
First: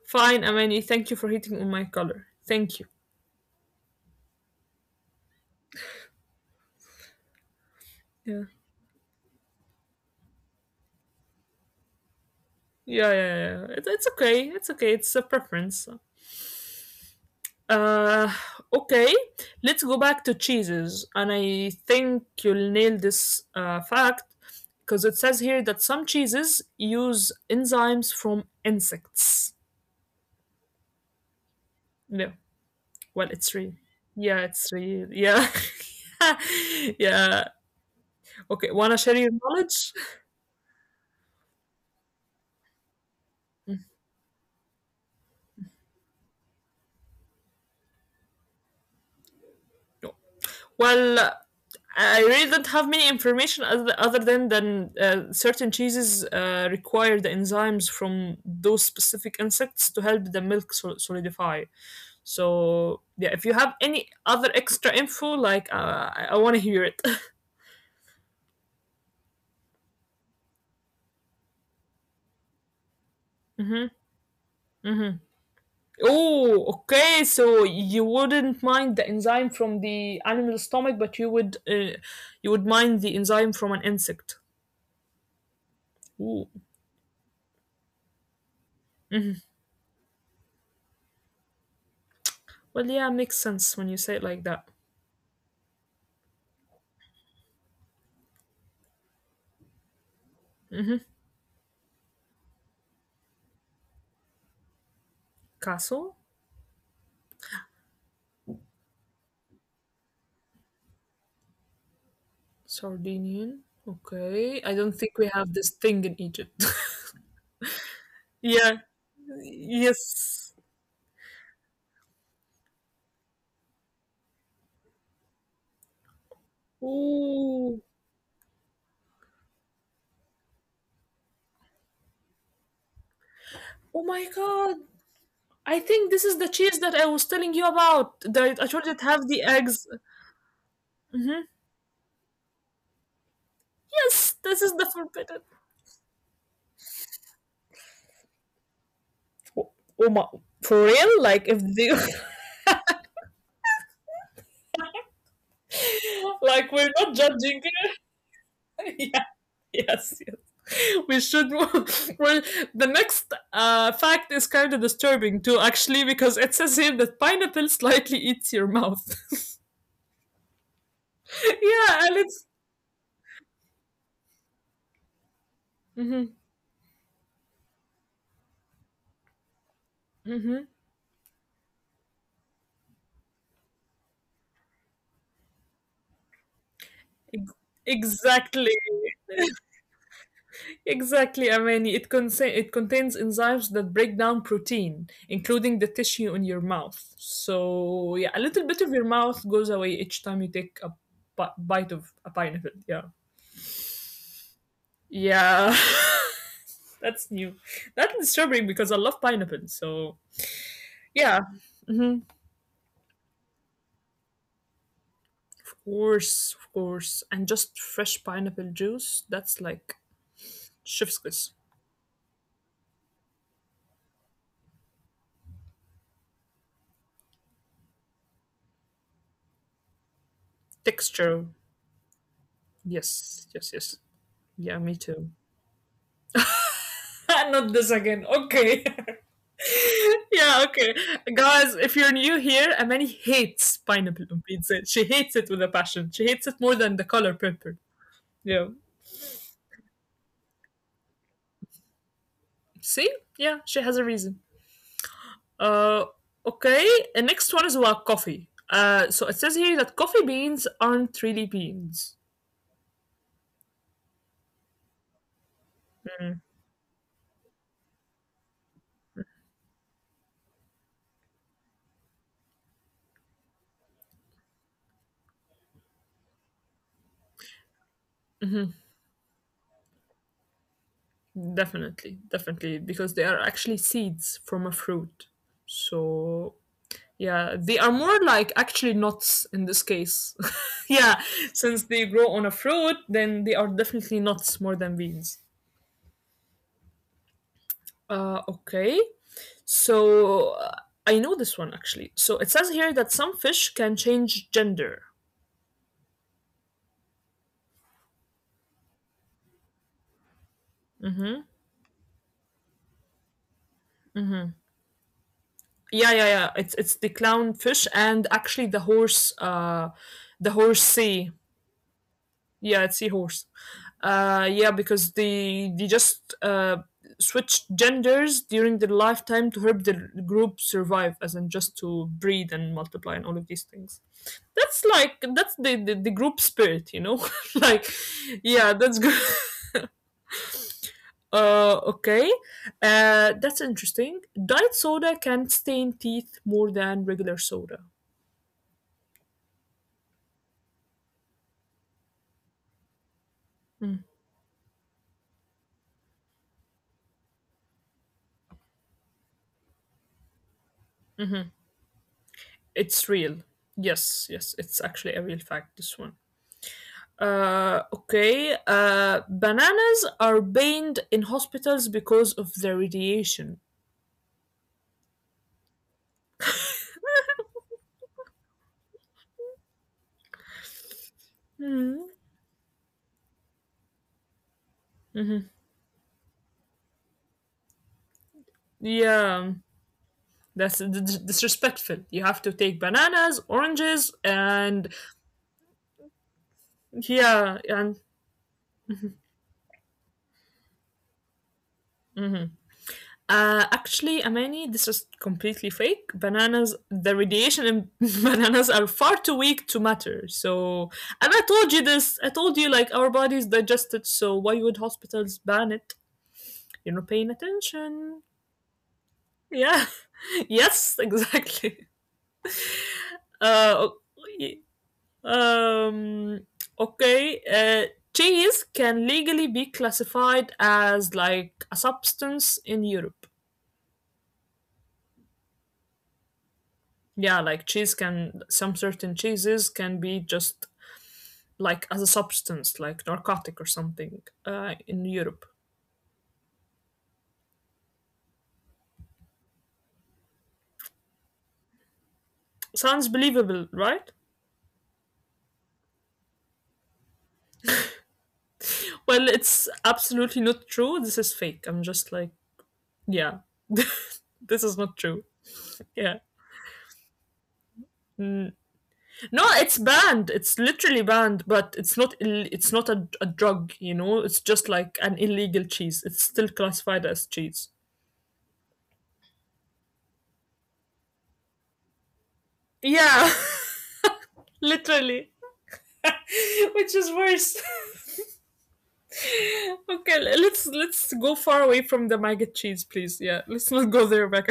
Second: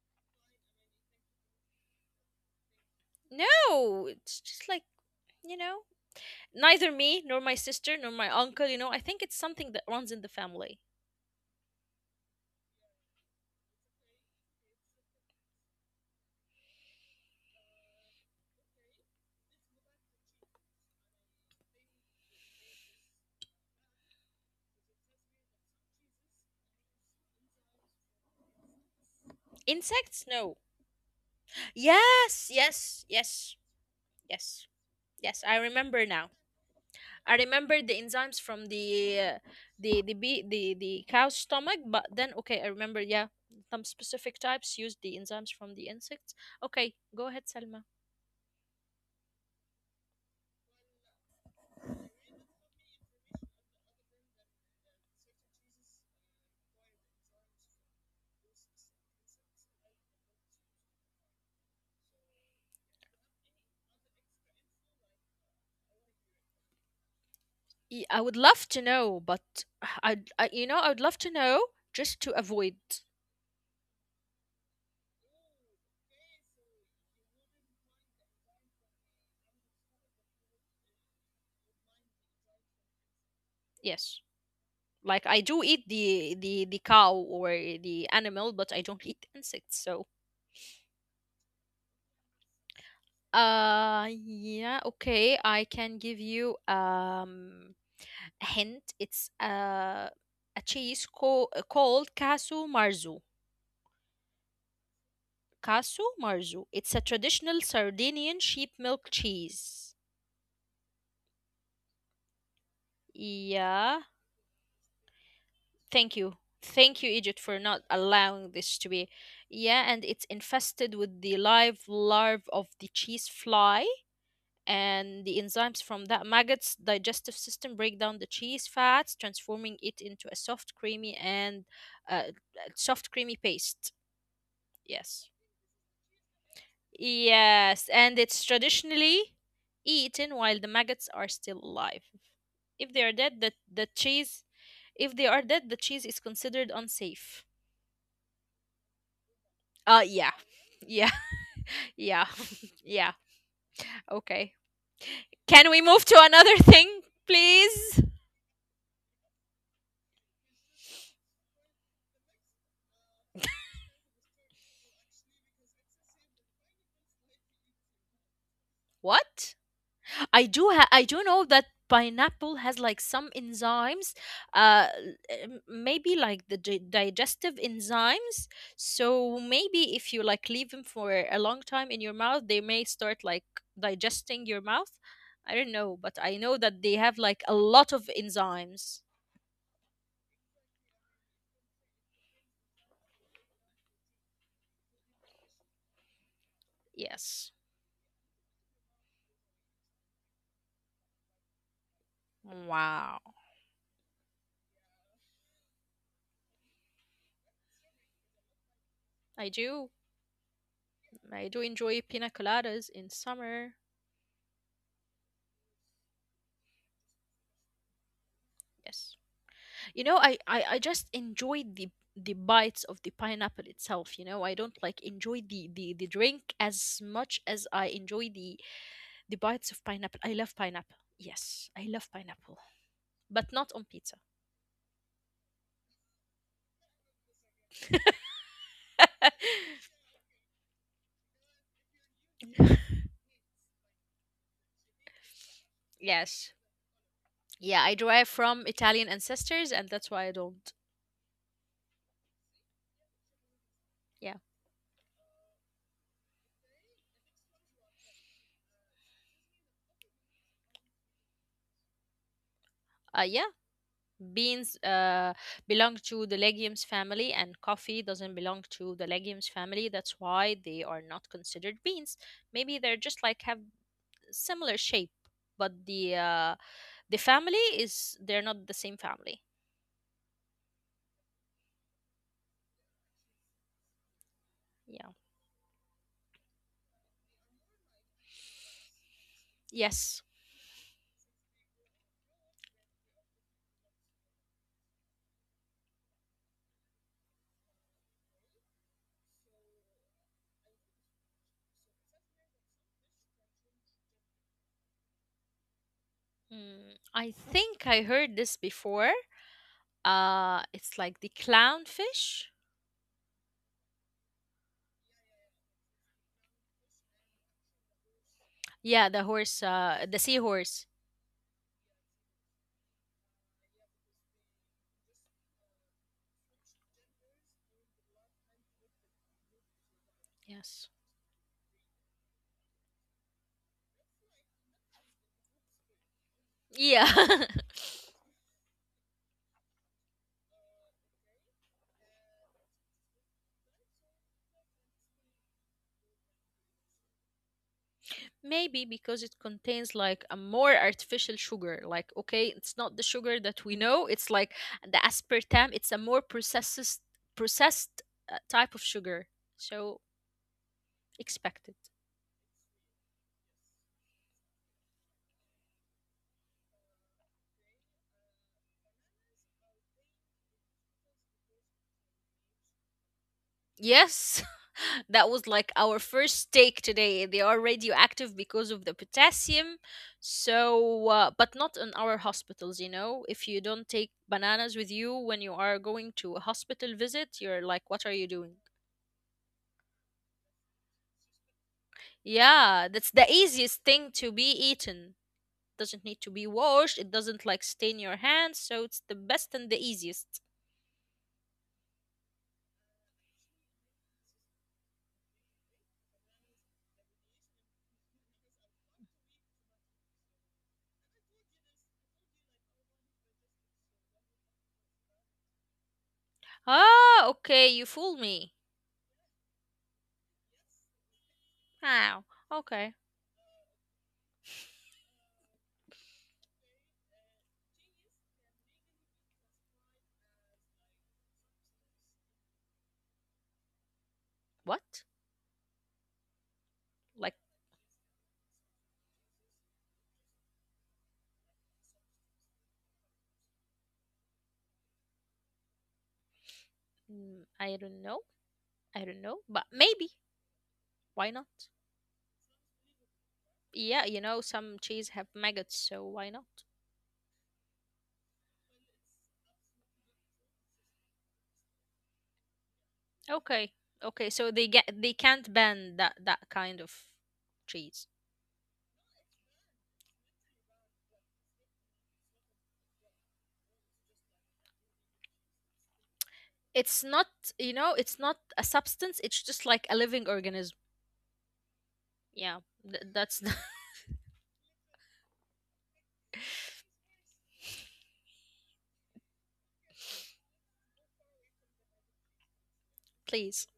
fine, Amani. Thank you for hitting on my color. Thank you.
No, it's just like, you know. Neither me nor my sister nor my
Yeah.
uncle. You know, I think it's something that runs in the family.
Yeah, yeah, yeah. It, it's okay. It's okay. It's a preference. Uh, okay. Let's go back to cheeses. And I think you'll nail this uh, fact because it says here that some cheeses use enzymes from insects.
Insects? No.
No.
Yes,
Well,
yes,
it's real.
yes,
Yeah, it's
yes.
real. Yeah.
Yes, I remember now.
Yeah.
I remember the
Okay,
enzymes
wanna
from
share your
the uh,
knowledge?
the the bee, the the cow's stomach, but then okay, I remember. Yeah, some specific types use the enzymes from the insects. Okay, go ahead, Selma.
Well, I really don't have many information other other than than uh, certain cheeses uh, require the enzymes from those specific insects to help the milk sol- solidify. So yeah, if you have any other extra info, like uh, I, I want to hear it.
Y- I would love to know, but i I you know I would love to know just to avoid.
hmm hmm Oh, okay. So you wouldn't mind the enzyme from the animal stomach, but you would uh, you would mind the enzyme from an insect.
Yes, like I
Ooh.
do eat the the the cow or the animal, but I don't eat insects. So
Well, yeah, makes sense when you say it like that.
Uh, yeah, okay. I can give you um a hint. It's uh, a cheese co- uh, called Casu Marzu.
Castle,
Casu Marzu. It's a traditional Sardinian sheep milk cheese.
Sardinian. Okay, I don't
Yeah.
think we have this thing in Egypt.
Thank you. Thank you, Egypt, for
yeah.
not allowing this to be.
Yes.
Yeah, and it's infested with the live larve of the cheese fly, and the enzymes from that maggot's
Ooh.
digestive system break down the cheese fats, transforming it into a soft creamy and uh, soft
Oh
creamy
my
paste.
God. I
Yes,
think this is the cheese that I was telling you about. That
yes,
I told you
and
it
it's
have the eggs.
traditionally eaten while
hmm
the maggots are still alive. If they are
Yes,
dead, the,
this is
the
the forbidden.
cheese, if they are dead, the cheese is considered unsafe.
Oh my,
uh
for
yeah.
real? Like if
Yeah.
they,
Yeah. Yeah. Okay, can we
like we're
move to
not
another
judging.
thing, please?
yeah, yes, yes. We should. Well, the next uh, fact is kind of disturbing too, actually, because it says here that pineapple slightly eats your mouth.
What? I do ha-
yeah,
I do
and
know
it's.
that pineapple has like some enzymes. uh l-
Hmm
m- maybe like the di- digestive enzymes, so
hmm
maybe if you like leave them for a long time in your mouth they may start like digesting your mouth. I don't know, but I know that they have like a
Exactly.
lot of enzymes.
Exactly, Amani. It, con it contains enzymes that break down protein, including the tissue in your mouth.
Yes.
So, yeah, a little bit of your mouth goes away each time you take a bi- bite of a pineapple. Yeah.
Wow.
Yeah. That's new. That's disturbing because I love pineapple. So,
I do.
yeah. hmm
I do enjoy pina coladas in summer.
Of course, of course. And just fresh pineapple juice, that's
Yes.
like
You know, I,
chef's
I,
kiss.
I just enjoy the the bites of the pineapple itself, you know. I don't like enjoy the, the, the drink as much as I enjoy the the bites of pineapple. I love
Texture.
pineapple. Yes, I love pineapple.
Yes, yes, yes.
But not on
Yeah, me
pizza.
too. Not this again. Okay. Yeah, okay. Guys, if you're new here, Amani hates pineapple on pizza. She hates it with a passion. She hates it more than the
Yes.
color purple.
Yeah,
Yeah.
I derive from Italian ancestors and that's why I don't.
See? Yeah, she has a reason.
Yeah.
Uh okay. The next one is about coffee. Uh so it says here that coffee beans aren't really beans.
Uh, yeah, beans uh, belong to the legumes family and coffee doesn't belong to the legumes family, that's why they are not considered beans. Maybe they're just like have similar shape, but the uh, the family is, they're not the same family.
Definitely, definitely, because they are actually seeds from a fruit.
Yeah,
So yeah, they are more like actually nuts in this case.
yes.
yeah, since they grow on a fruit, then they are definitely nuts more than beans. Uh, okay, so uh, I know this one actually. So it says here that some fish can change gender.
Mm, I think I heard this before. Uh, it's like the clownfish.
Yeah, yeah, yeah. It's it's the clownfish and actually the horse, uh,
Yeah, the
the
horse, uh,
horsey
the seahorse.
yeah, it's seahorse. Uh, yeah, because they they just uh, switched genders during their lifetime to help the group survive, as in just
Yes.
to breed and multiply and all of these things. That's like that's the the, the group spirit, you know. like,
Yeah.
yeah, that's good. Uh, okay. Uh, that's interesting. Diet soda can stain teeth more than regular soda.
Maybe because it contains like a more artificial sugar. Like, okay, it's not the sugar that we know. It's like the aspartame. It's a more processed, processed uh, type of sugar. So expect it.
It's real. Yes, yes, it's actually a real fact, this one. Uh, okay. Uh, bananas are banned in hospitals because of the radiation.
Yes, that was like our first take today. They are radioactive because of the potassium.
Hmm.
So, uh, but not in our hospitals. You know, if you don't take bananas with you when you are going to a hospital visit, you're like, what are you doing?
Yeah, that's d- d- disrespectful. You have to take bananas,
Yeah, that's
oranges,
the easiest
and
thing to be eaten. Doesn't need to be
yeah,
washed. It
and
doesn't like stain your hands, so it's the best and the easiest.
uh, actually, Amani, this is completely fake. Bananas, the radiation in bananas are far too weak to matter. So, and I told you this. I told you like our bodies digest it, so why would hospitals ban it? You're not paying
Ah,
attention.
okay, you fool me.
Yeah. Yes, exactly.
Wow. Okay.
Uh, o- um, okay. Uh, cheese can legally be classified as like a substance in Europe.
What?
Yeah,
Like
like cheese can, some certain cheeses can be just like as a substance, like narcotic or something uh, in Europe.
mm, I don't know. I don't know, but maybe. Why not?
Sounds believable, right?
Yeah, you know some cheese have maggots, so why not?
Well, it's absolutely not true. This is fake. I'm just like, yeah,
Okay.
this is not
Okay, so
true.
they get they
Yeah.
can't ban that that kind of cheese.
No, it's banned. It's literally banned, but it's not Ill- it's not a, a drug, you know? It's just like an illegal cheese. It's still classified as cheese.
It's not, you know, it's not a substance, it's just like a living organism. Yeah,
Yeah,
th- that's the
literally. Which is worse. okay, let's let's go far away from the maggot cheese, please. Yeah, let's not go there
please.
back.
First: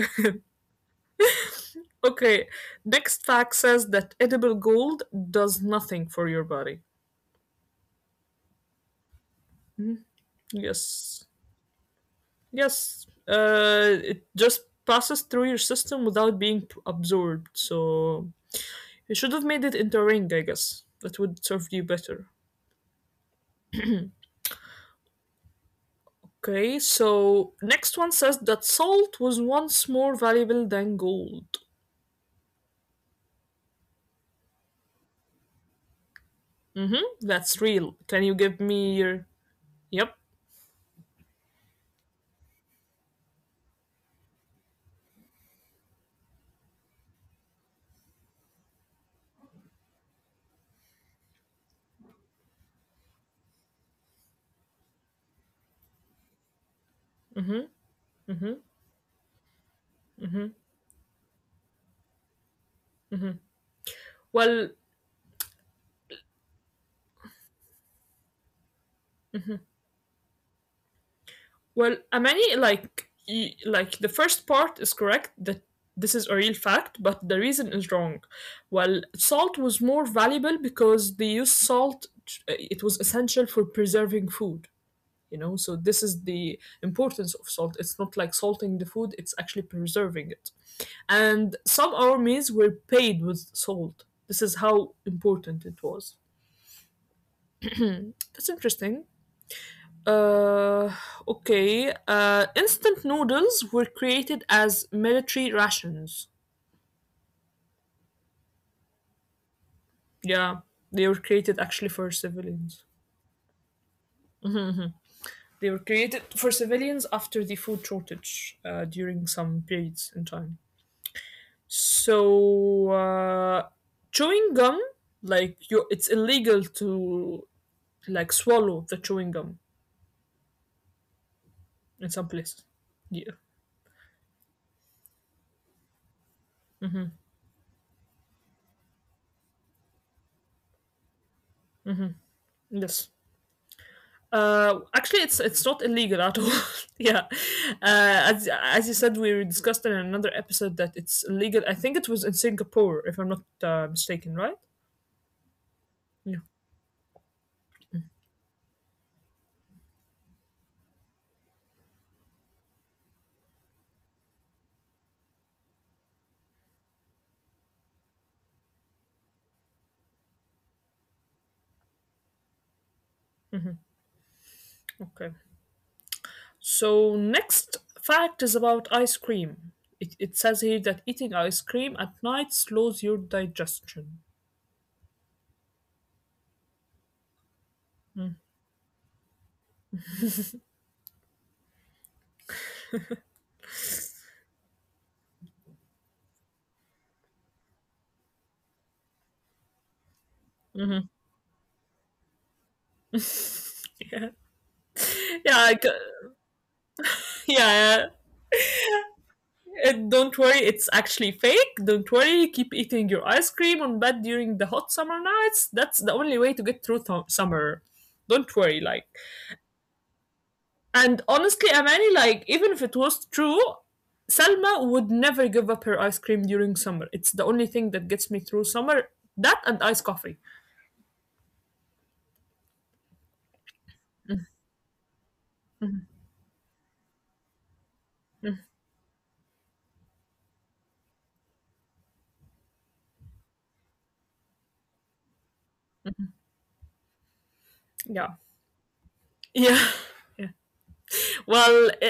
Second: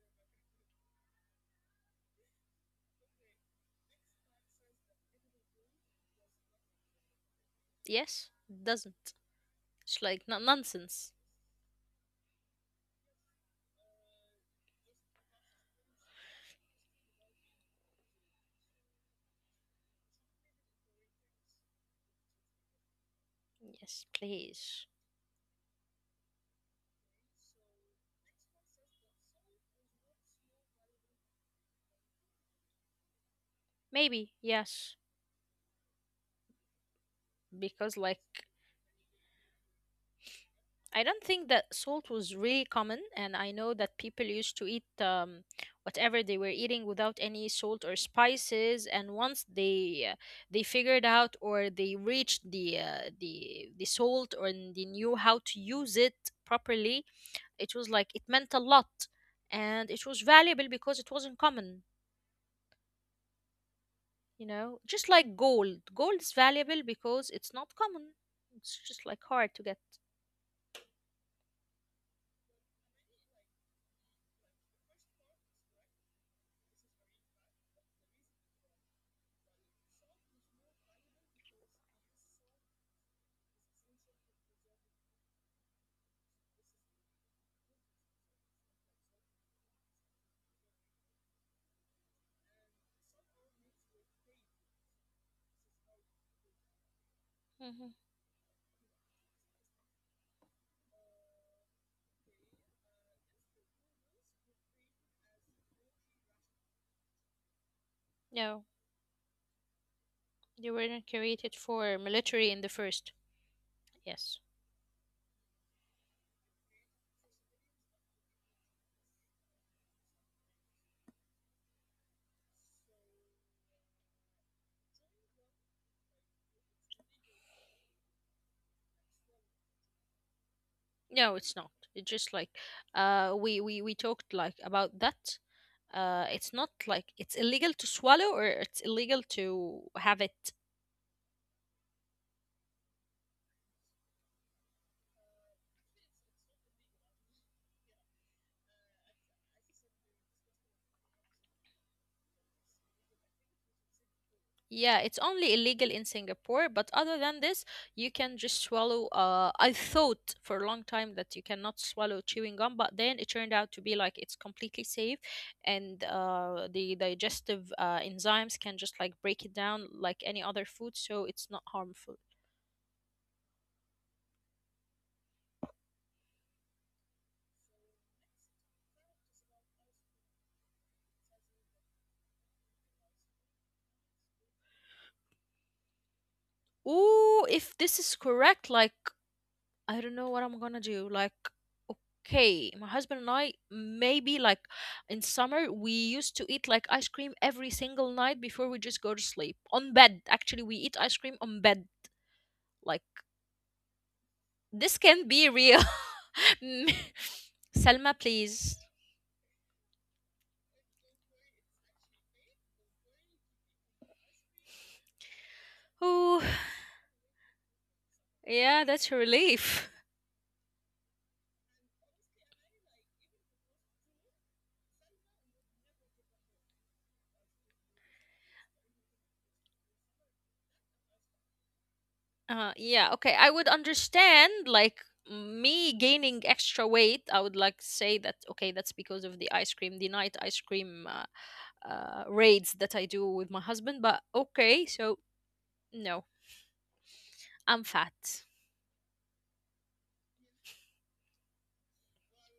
okay, next fact says that edible gold does nothing for your body.
Yes, doesn't, it's like no- nonsense.
Yes. Yes, uh, it just passes through your system without being p- absorbed. So you should have made it into a ring, I guess. That would serve you better.
Yes, please.
Okay, so next one says that salt was once more valuable than gold.
Maybe yes,
Mm-hmm,
because
that's
like
real. Can you give me your. Yep.
I don't think that salt was really common, and I know that people used to eat um, whatever they were eating without any salt or spices. And once they uh, they figured out or they reached the uh, the the salt or n- they knew how to use it properly, it was like it meant a lot, and it was valuable because it wasn't common. You know, just
Well,
like gold, gold is valuable because it's not common. It's just like hard to get.
Well, Amani, like y- like the first part is correct that this is a real fact, but the reason is wrong. Well, salt was more valuable because they used salt. It was essential for preserving food. You know, so this is the importance of salt. It's not like salting the food; it's actually preserving it. And some armies were paid with salt. This is how important it was.
Hmm.
That's interesting. Uh, okay. Uh, instant noodles were created as military rations.
Yeah. They
Yeah,
weren't
they
created
were
for
created actually
military
for
in the first.
civilians.
Yes.
They were created for civilians after the food shortage uh, during some periods in time. So, uh, chewing gum, like you, it's illegal to like swallow the chewing gum
No, it's not. It's just like
in some places.
uh we
Yeah.
we we talked like about that. Uh it's not like it's illegal to swallow or it's illegal to have it.
Yes. Uh, actually, it's it's not illegal at all. yeah, uh, as as you said, we discussed in another episode that it's illegal. I think it was in Singapore, if I'm not uh, mistaken,
Yeah,
right?
it's only illegal in Singapore,
Yeah.
but other than this, you can just swallow. Uh, I thought for a long time that you cannot swallow chewing gum, but then it turned out to be like it's completely safe, and uh, the digestive uh, enzymes can just like break it down like any other food, so it's not harmful.
Okay. So next fact is about ice cream. It, it says here that eating ice cream at night slows your digestion.
Ooh, if this is correct, like I don't know what I'm gonna do. Like, okay, my husband and I maybe like in summer we used to eat like ice cream every single night before we just go to sleep on bed. Actually, we eat ice cream on bed. Like
Yeah.
this can be real.
Yeah. I, g-
Selma,
yeah, yeah.
please.
And don't worry, it's actually fake. Don't worry, keep eating your ice cream on bed during the hot summer nights.
Oh,
That's the only way to get through th- summer.
yeah,
Don't
that's a
worry, like.
relief.
And honestly, Amani, like, even if it was true, Selma would never give up her ice cream during summer. It's the only thing that gets me through summer. That and iced coffee.
Uh, yeah, okay. I would understand like me gaining extra weight. I would like say that okay, that's because of the ice cream, the night ice cream uh, uh, raids that I do with my husband. But okay, so no, I'm fat.
Yeah. Yeah. yeah. Well, uh,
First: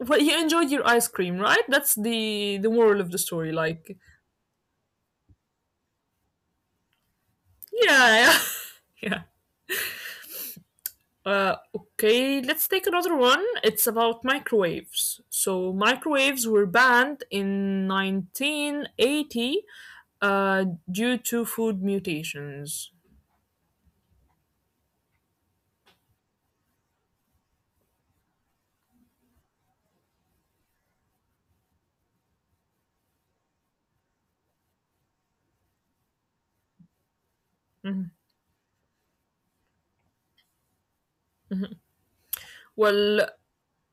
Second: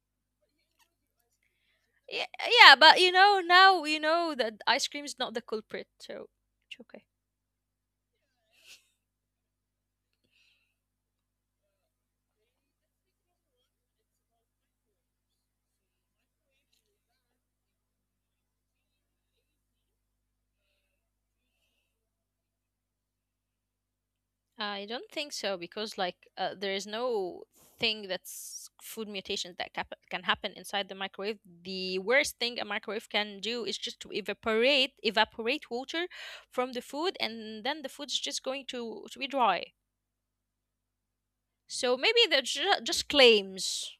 well, you enjoyed your ice cream, right? That's
Yeah,
the the
yeah, but
moral of
you
the
know
story.
now
Like,
you know that ice cream is not the culprit, so it's okay.
yeah, yeah, yeah. Uh, okay, let's take another one. It's about microwaves. So, microwaves were banned in nineteen eighty uh, due to food mutations.
I don't think so because like uh, there is no thing that's food mutations that cap- can happen inside the microwave. The worst thing a microwave can do is just to evaporate evaporate water from the food, and then the
Mhm.
food's just going to to be dry. So maybe they're ju- just
Well,
claims.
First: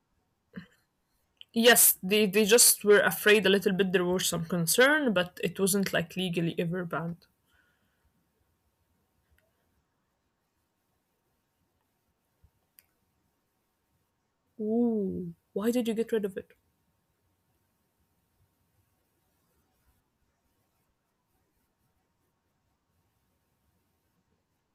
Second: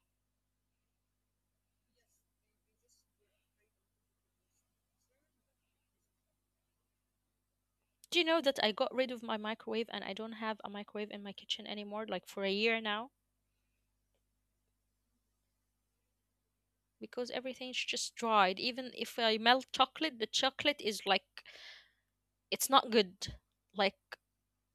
yes, they, they just were afraid a little bit. There was some concern, but it wasn't like legally ever banned.
Do you know that I got rid of my microwave and I don't have a microwave in my kitchen anymore, like for a year now,
Ooh, why did you get rid of it?
because everything's just dried. Even if I melt chocolate, the chocolate is like it's not good, like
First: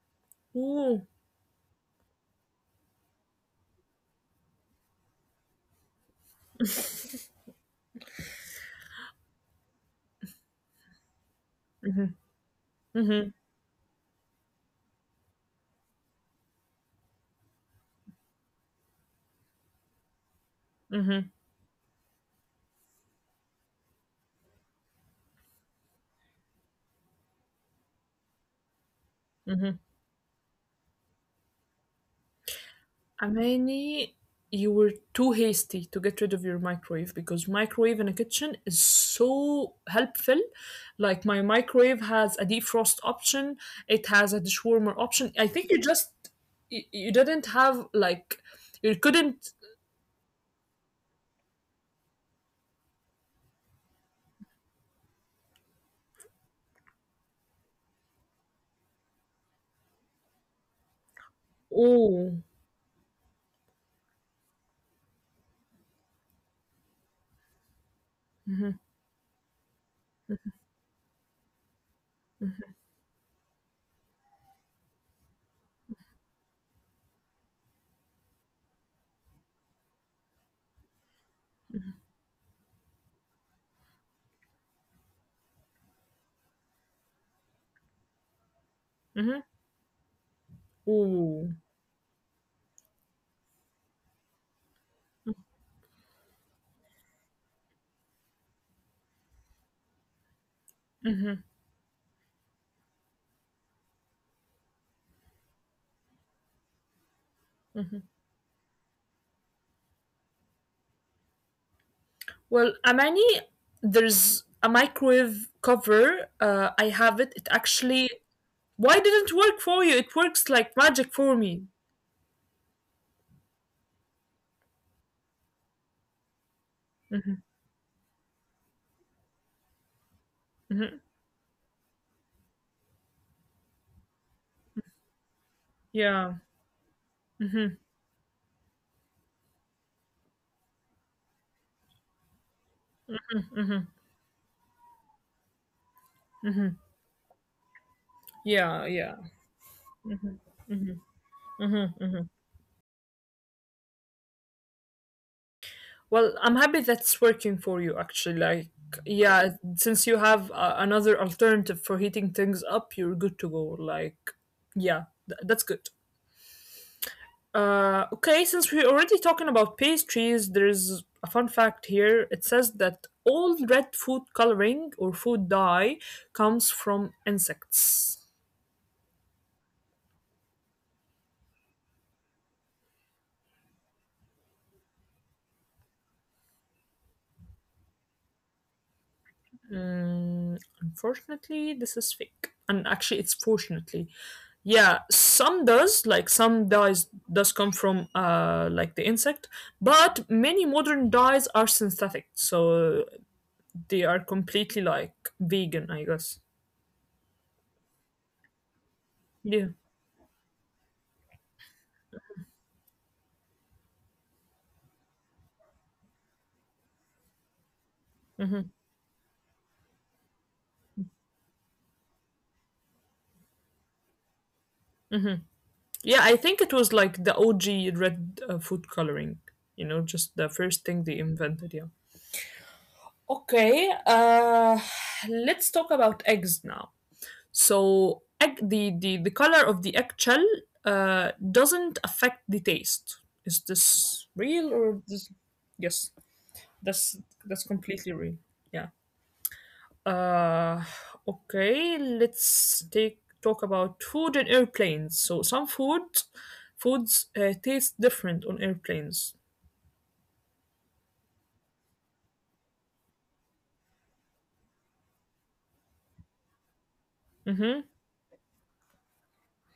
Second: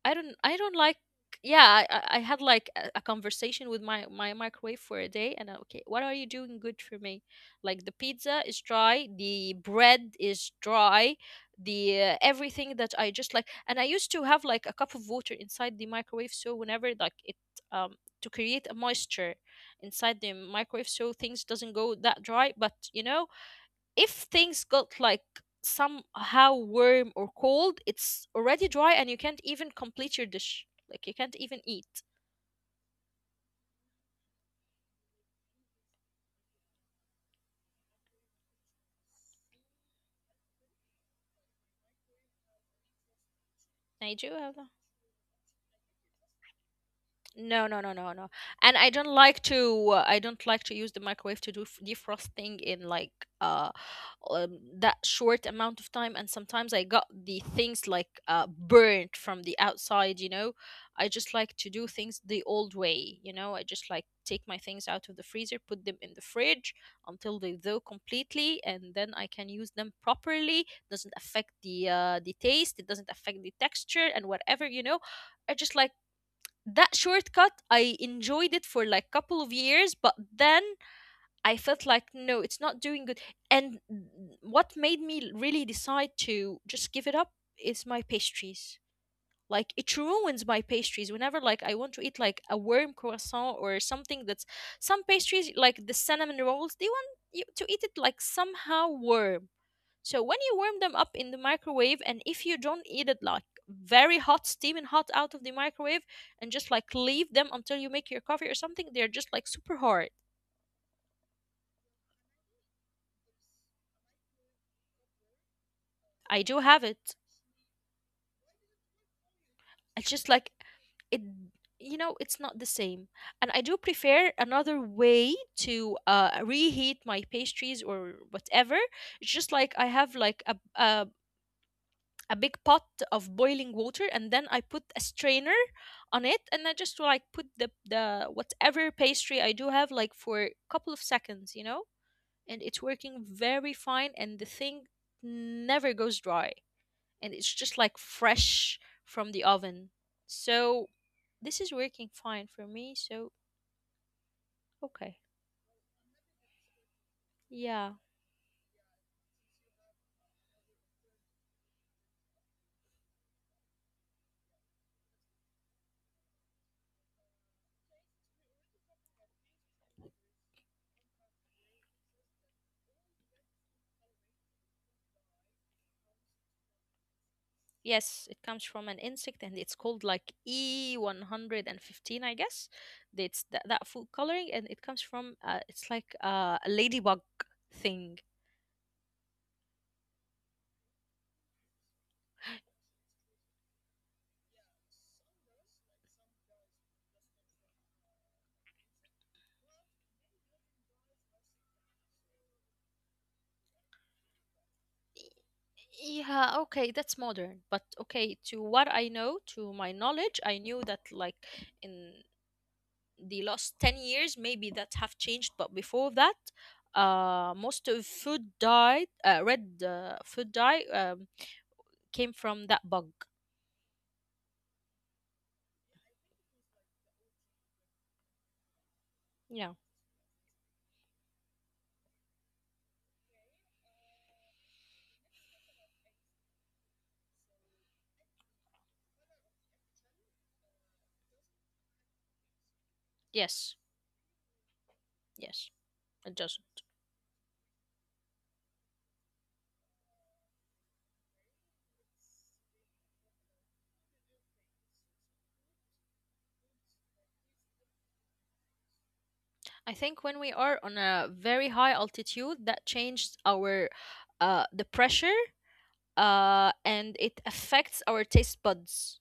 I don't I don't like.
Ooh.
Yeah, I, I I had like a, a conversation with my, my microwave for a day, and I, okay, what are you doing good for me? Like the pizza is dry, the bread is dry, the uh, everything that I
Mm-hmm,
just like, and I used to have like a cup of water inside the microwave so whenever like it um to create a moisture inside the microwave so
mm-hmm.
things doesn't go that dry, but you know if things got like somehow warm or cold, it's already dry and you can't even complete your dish. Like you can't even eat.
Amani, you were too hasty to get rid of your microwave because microwave in a kitchen is so helpful. Like my microwave has a defrost option, it
Now, do
has a
have
dishwarmer option. I think you just you, you didn't
no, no,
have
no, no, no.
like
And I
you
don't like
couldn't.
to uh, I don't like to use the microwave to do f- defrosting in like uh um, that short amount of time, and sometimes I got the things like uh burnt from the outside, you know. I just like to do things the
Oh,
old way, you know. I just like take my things out of the freezer, put them in the fridge until they thaw completely, and then I can use them properly. Doesn't affect the uh the taste, it doesn't affect the texture and whatever, you know. I just like that shortcut. I enjoyed it for like couple of years, but then I felt like no, it's not doing good. And what made me really decide to just give it up is my pastries. Like it ruins my
oh.
pastries whenever like I want to eat like a warm croissant or something that's some pastries like the cinnamon rolls, they want you to eat it like somehow warm. So when you warm them up in the microwave, and if you don't eat it like very hot, steaming hot out of the microwave, and just like leave them until you make your coffee or something, they're just like super hard.
Well, Amani, there's a microwave cover. Uh, I have it.
I
It
do have it.
actually. Why didn't work for you? It works like
It's just
magic
like
for me.
it. You know, it's not the same. And I do prefer another way to uh, reheat my pastries or whatever. It's just like I have like a, a a big pot of boiling water and then I put a strainer
Yeah,
on it, and I just like put the the whatever pastry I do have like for a couple of seconds, you know? And it's working very fine, and the thing never goes dry, and it's just like
yeah, yeah.
fresh from the oven. So this is working fine for me, so okay.
Well, I'm happy that's working for you actually. Like,
Yeah.
yeah, since you have uh, another alternative for heating things up, you're good to go. Like, yeah, th- that's good. Uh, okay, since we're already talking about pastries, there's a fun fact here. It says that all red food coloring or food dye comes from insects.
Yes, it comes from an insect and it's called like E one fifteen, I guess. That's that, that food coloring, and it comes from uh, it's like uh, a ladybug thing.
Mm, unfortunately, this is fake. And actually, it's fortunately. Yeah, some does, like some dyes does come from uh like the insect, but many modern dyes are synthetic, so they are completely like vegan, I guess.
E, Yeah, okay, that's modern. But okay, to what I
Yeah.
know, to my knowledge, I knew that like in the last ten years, maybe that have changed, but before that, uh most of food dye, uh, red uh, food dye, um, came from that bug.
Yeah, I think it was like the O G red uh, food coloring, you know,
Yeah.
just the first thing they invented, yeah. Okay, uh let's talk about eggs now. So egg, the, the the color of the eggshell uh, doesn't affect the taste. Is this
Yes,
real or this? Yes,
yes, it
that's
doesn't.
that's completely real. Yeah. Uh, okay. Let's take talk about food and airplanes. So some food foods uh, taste different on airplanes.
I think when we are on a very high altitude, that changes our uh the pressure, uh and
Mm-hmm.
it affects our taste buds.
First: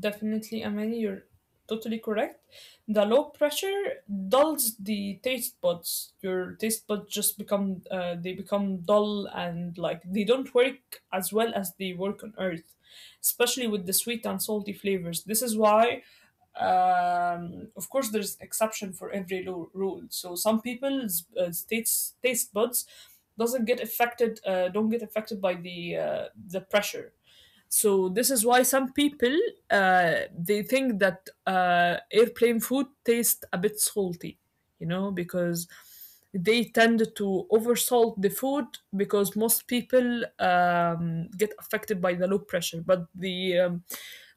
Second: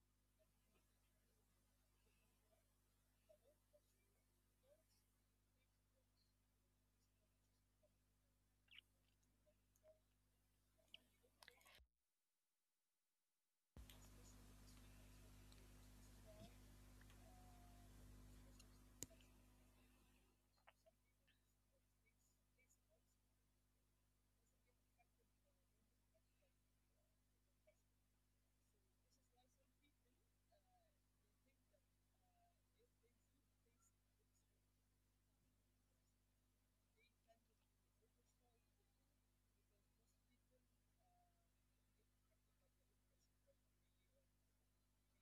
Definitely, Amani, you're totally correct. The low pressure dulls the taste buds. Your taste buds just become uh, they become dull and like they don't work as well as they work on earth, especially with the sweet and salty flavors. This is why um, of course there's exception for every lo- rule, so some people's uh, taste taste buds doesn't get affected uh, don't get affected by the uh, the pressure, so this is why some people uh, they think that uh, airplane food tastes a bit salty, you know, because they tend to oversalt the food because most people um, get affected by the low pressure. But the um,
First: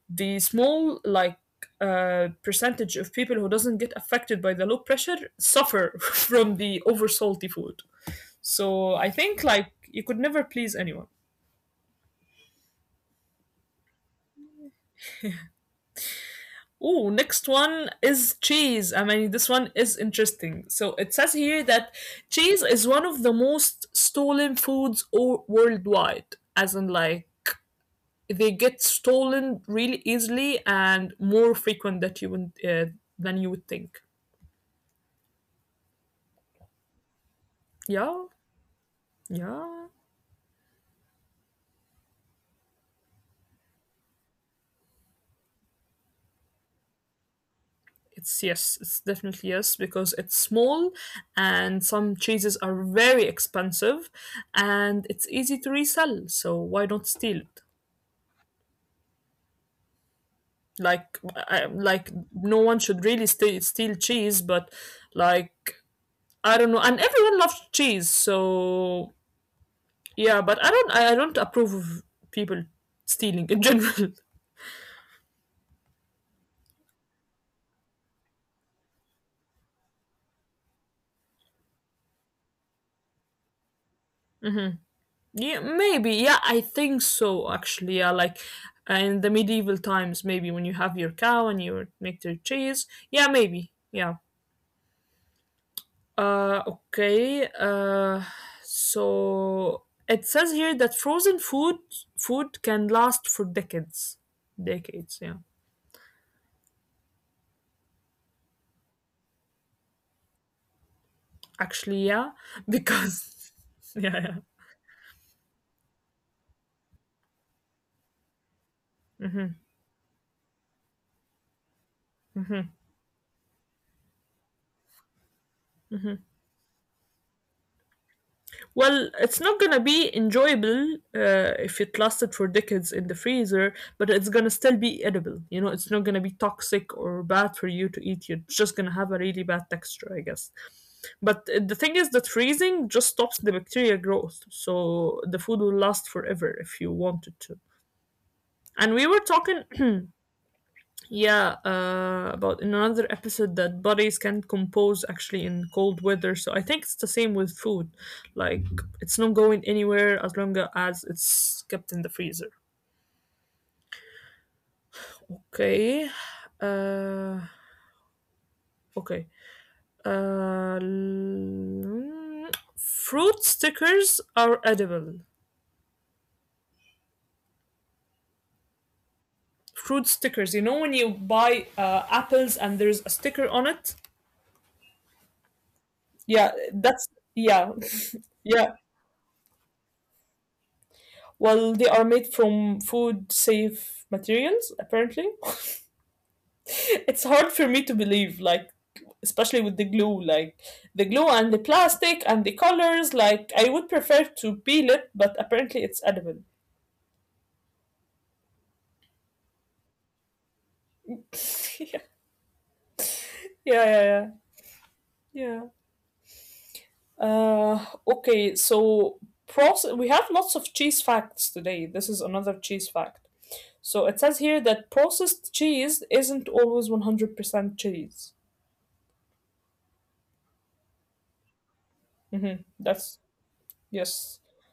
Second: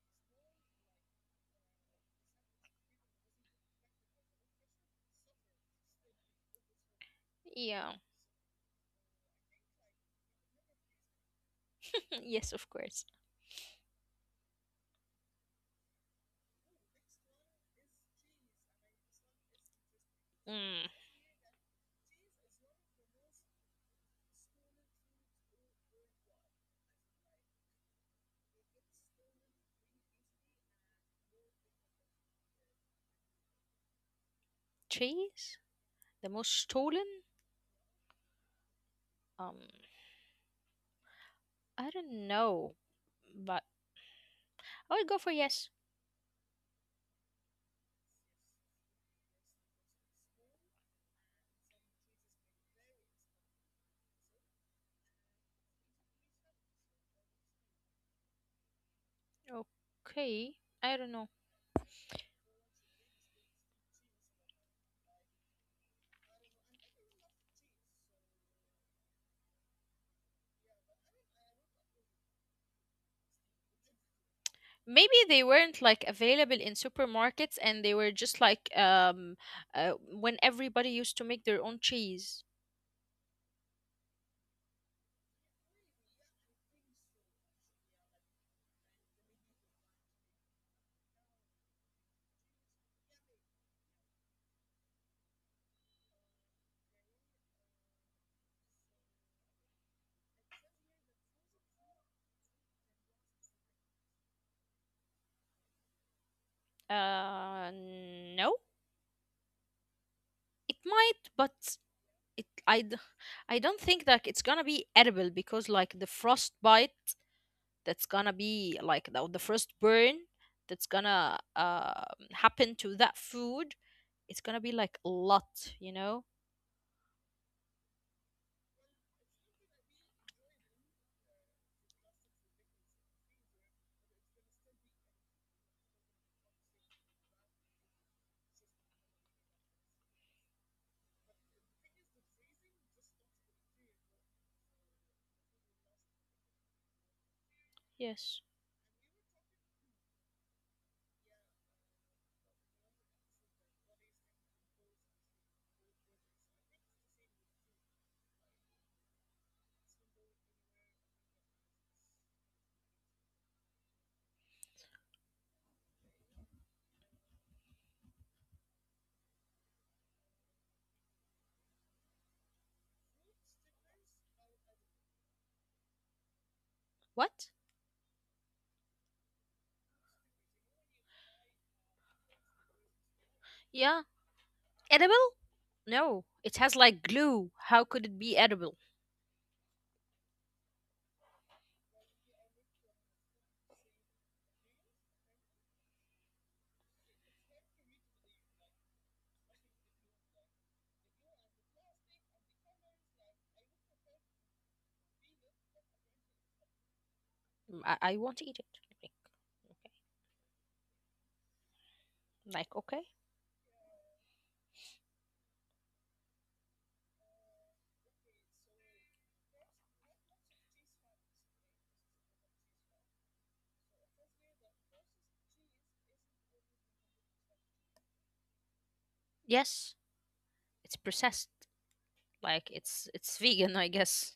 the small like uh, percentage of people who doesn't get affected by the low pressure suffer from the oversalty food.
Yeah.
So I think like you could never please anyone.
Yes, of course.
Oh, next one is cheese. I mean, this one is interesting. So it says
Mm.
here that cheese is one of the most stolen foods or worldwide, as in like they get stolen really easily and more frequent that you would uh, than you would think.
Cheese? The most stolen?
Yeah, yeah.
Um, I don't know, but I would go for yes.
It's yes, it's definitely yes because it's small and some cheeses are very expensive and it's easy to resell. So why not steal it?
Okay,
Like
I don't
I,
know.
like no one should really steal steal cheese but like I don't know and everyone loves cheese so yeah but i don't i, I don't approve of people stealing in general.
Maybe they weren't like available in supermarkets, and they were just like um uh, when everybody used to make their own cheese.
hmm yeah maybe yeah I think so actually yeah like uh, in the medieval times maybe when you have your cow and you make their cheese yeah maybe yeah. Uh, okay. Uh, so it says here that frozen food food can last for decades. Decades, yeah.
Uh, no, it might, but
Actually, yeah,
it I d-
because
I
yeah,
don't
yeah.
think that it's gonna be edible because like the frostbite, that's gonna be like the, the first burn that's gonna uh, happen to that food. It's gonna be like a lot, you know.
Well, it's not gonna be enjoyable uh, if it lasted for decades in the freezer, but it's gonna still be edible. You know, it's not gonna be toxic or bad for you to eat. You're just gonna have a really bad texture, I guess. But uh, the thing is that freezing just stops the bacteria growth, so the food will last forever if you want it to.
Yes.
And we were talking yeah, uh, about in another episode that bodies can compose actually in cold weather. So I think it's the same with food. Like it's not going anywhere as long as it's kept in the freezer. Okay. Uh, okay. Uh, l- fruit stickers are edible.
What?
Fruit stickers. You know when you buy uh, apples and there's a sticker on it.
Yeah. Edible?
Yeah,
No,
that's
it has like
yeah,
glue. How could
yeah.
it be edible?
Well, they are made from food safe materials, apparently. It's hard for me to believe, like, especially with the glue, like, the glue and the plastic and the colors. Like, I would prefer to peel it, but apparently it's edible.
Mm, I, I won't eat it. Like, okay.
yeah,
Like, okay.
yeah, yeah, yeah. Uh, okay, so process. We have lots of cheese facts today. This is another cheese fact. So it says here that processed cheese isn't always one hundred percent cheese.
Yes, it's processed.
Mm-hmm.
Like
That's
it's it's vegan, I
yes.
guess.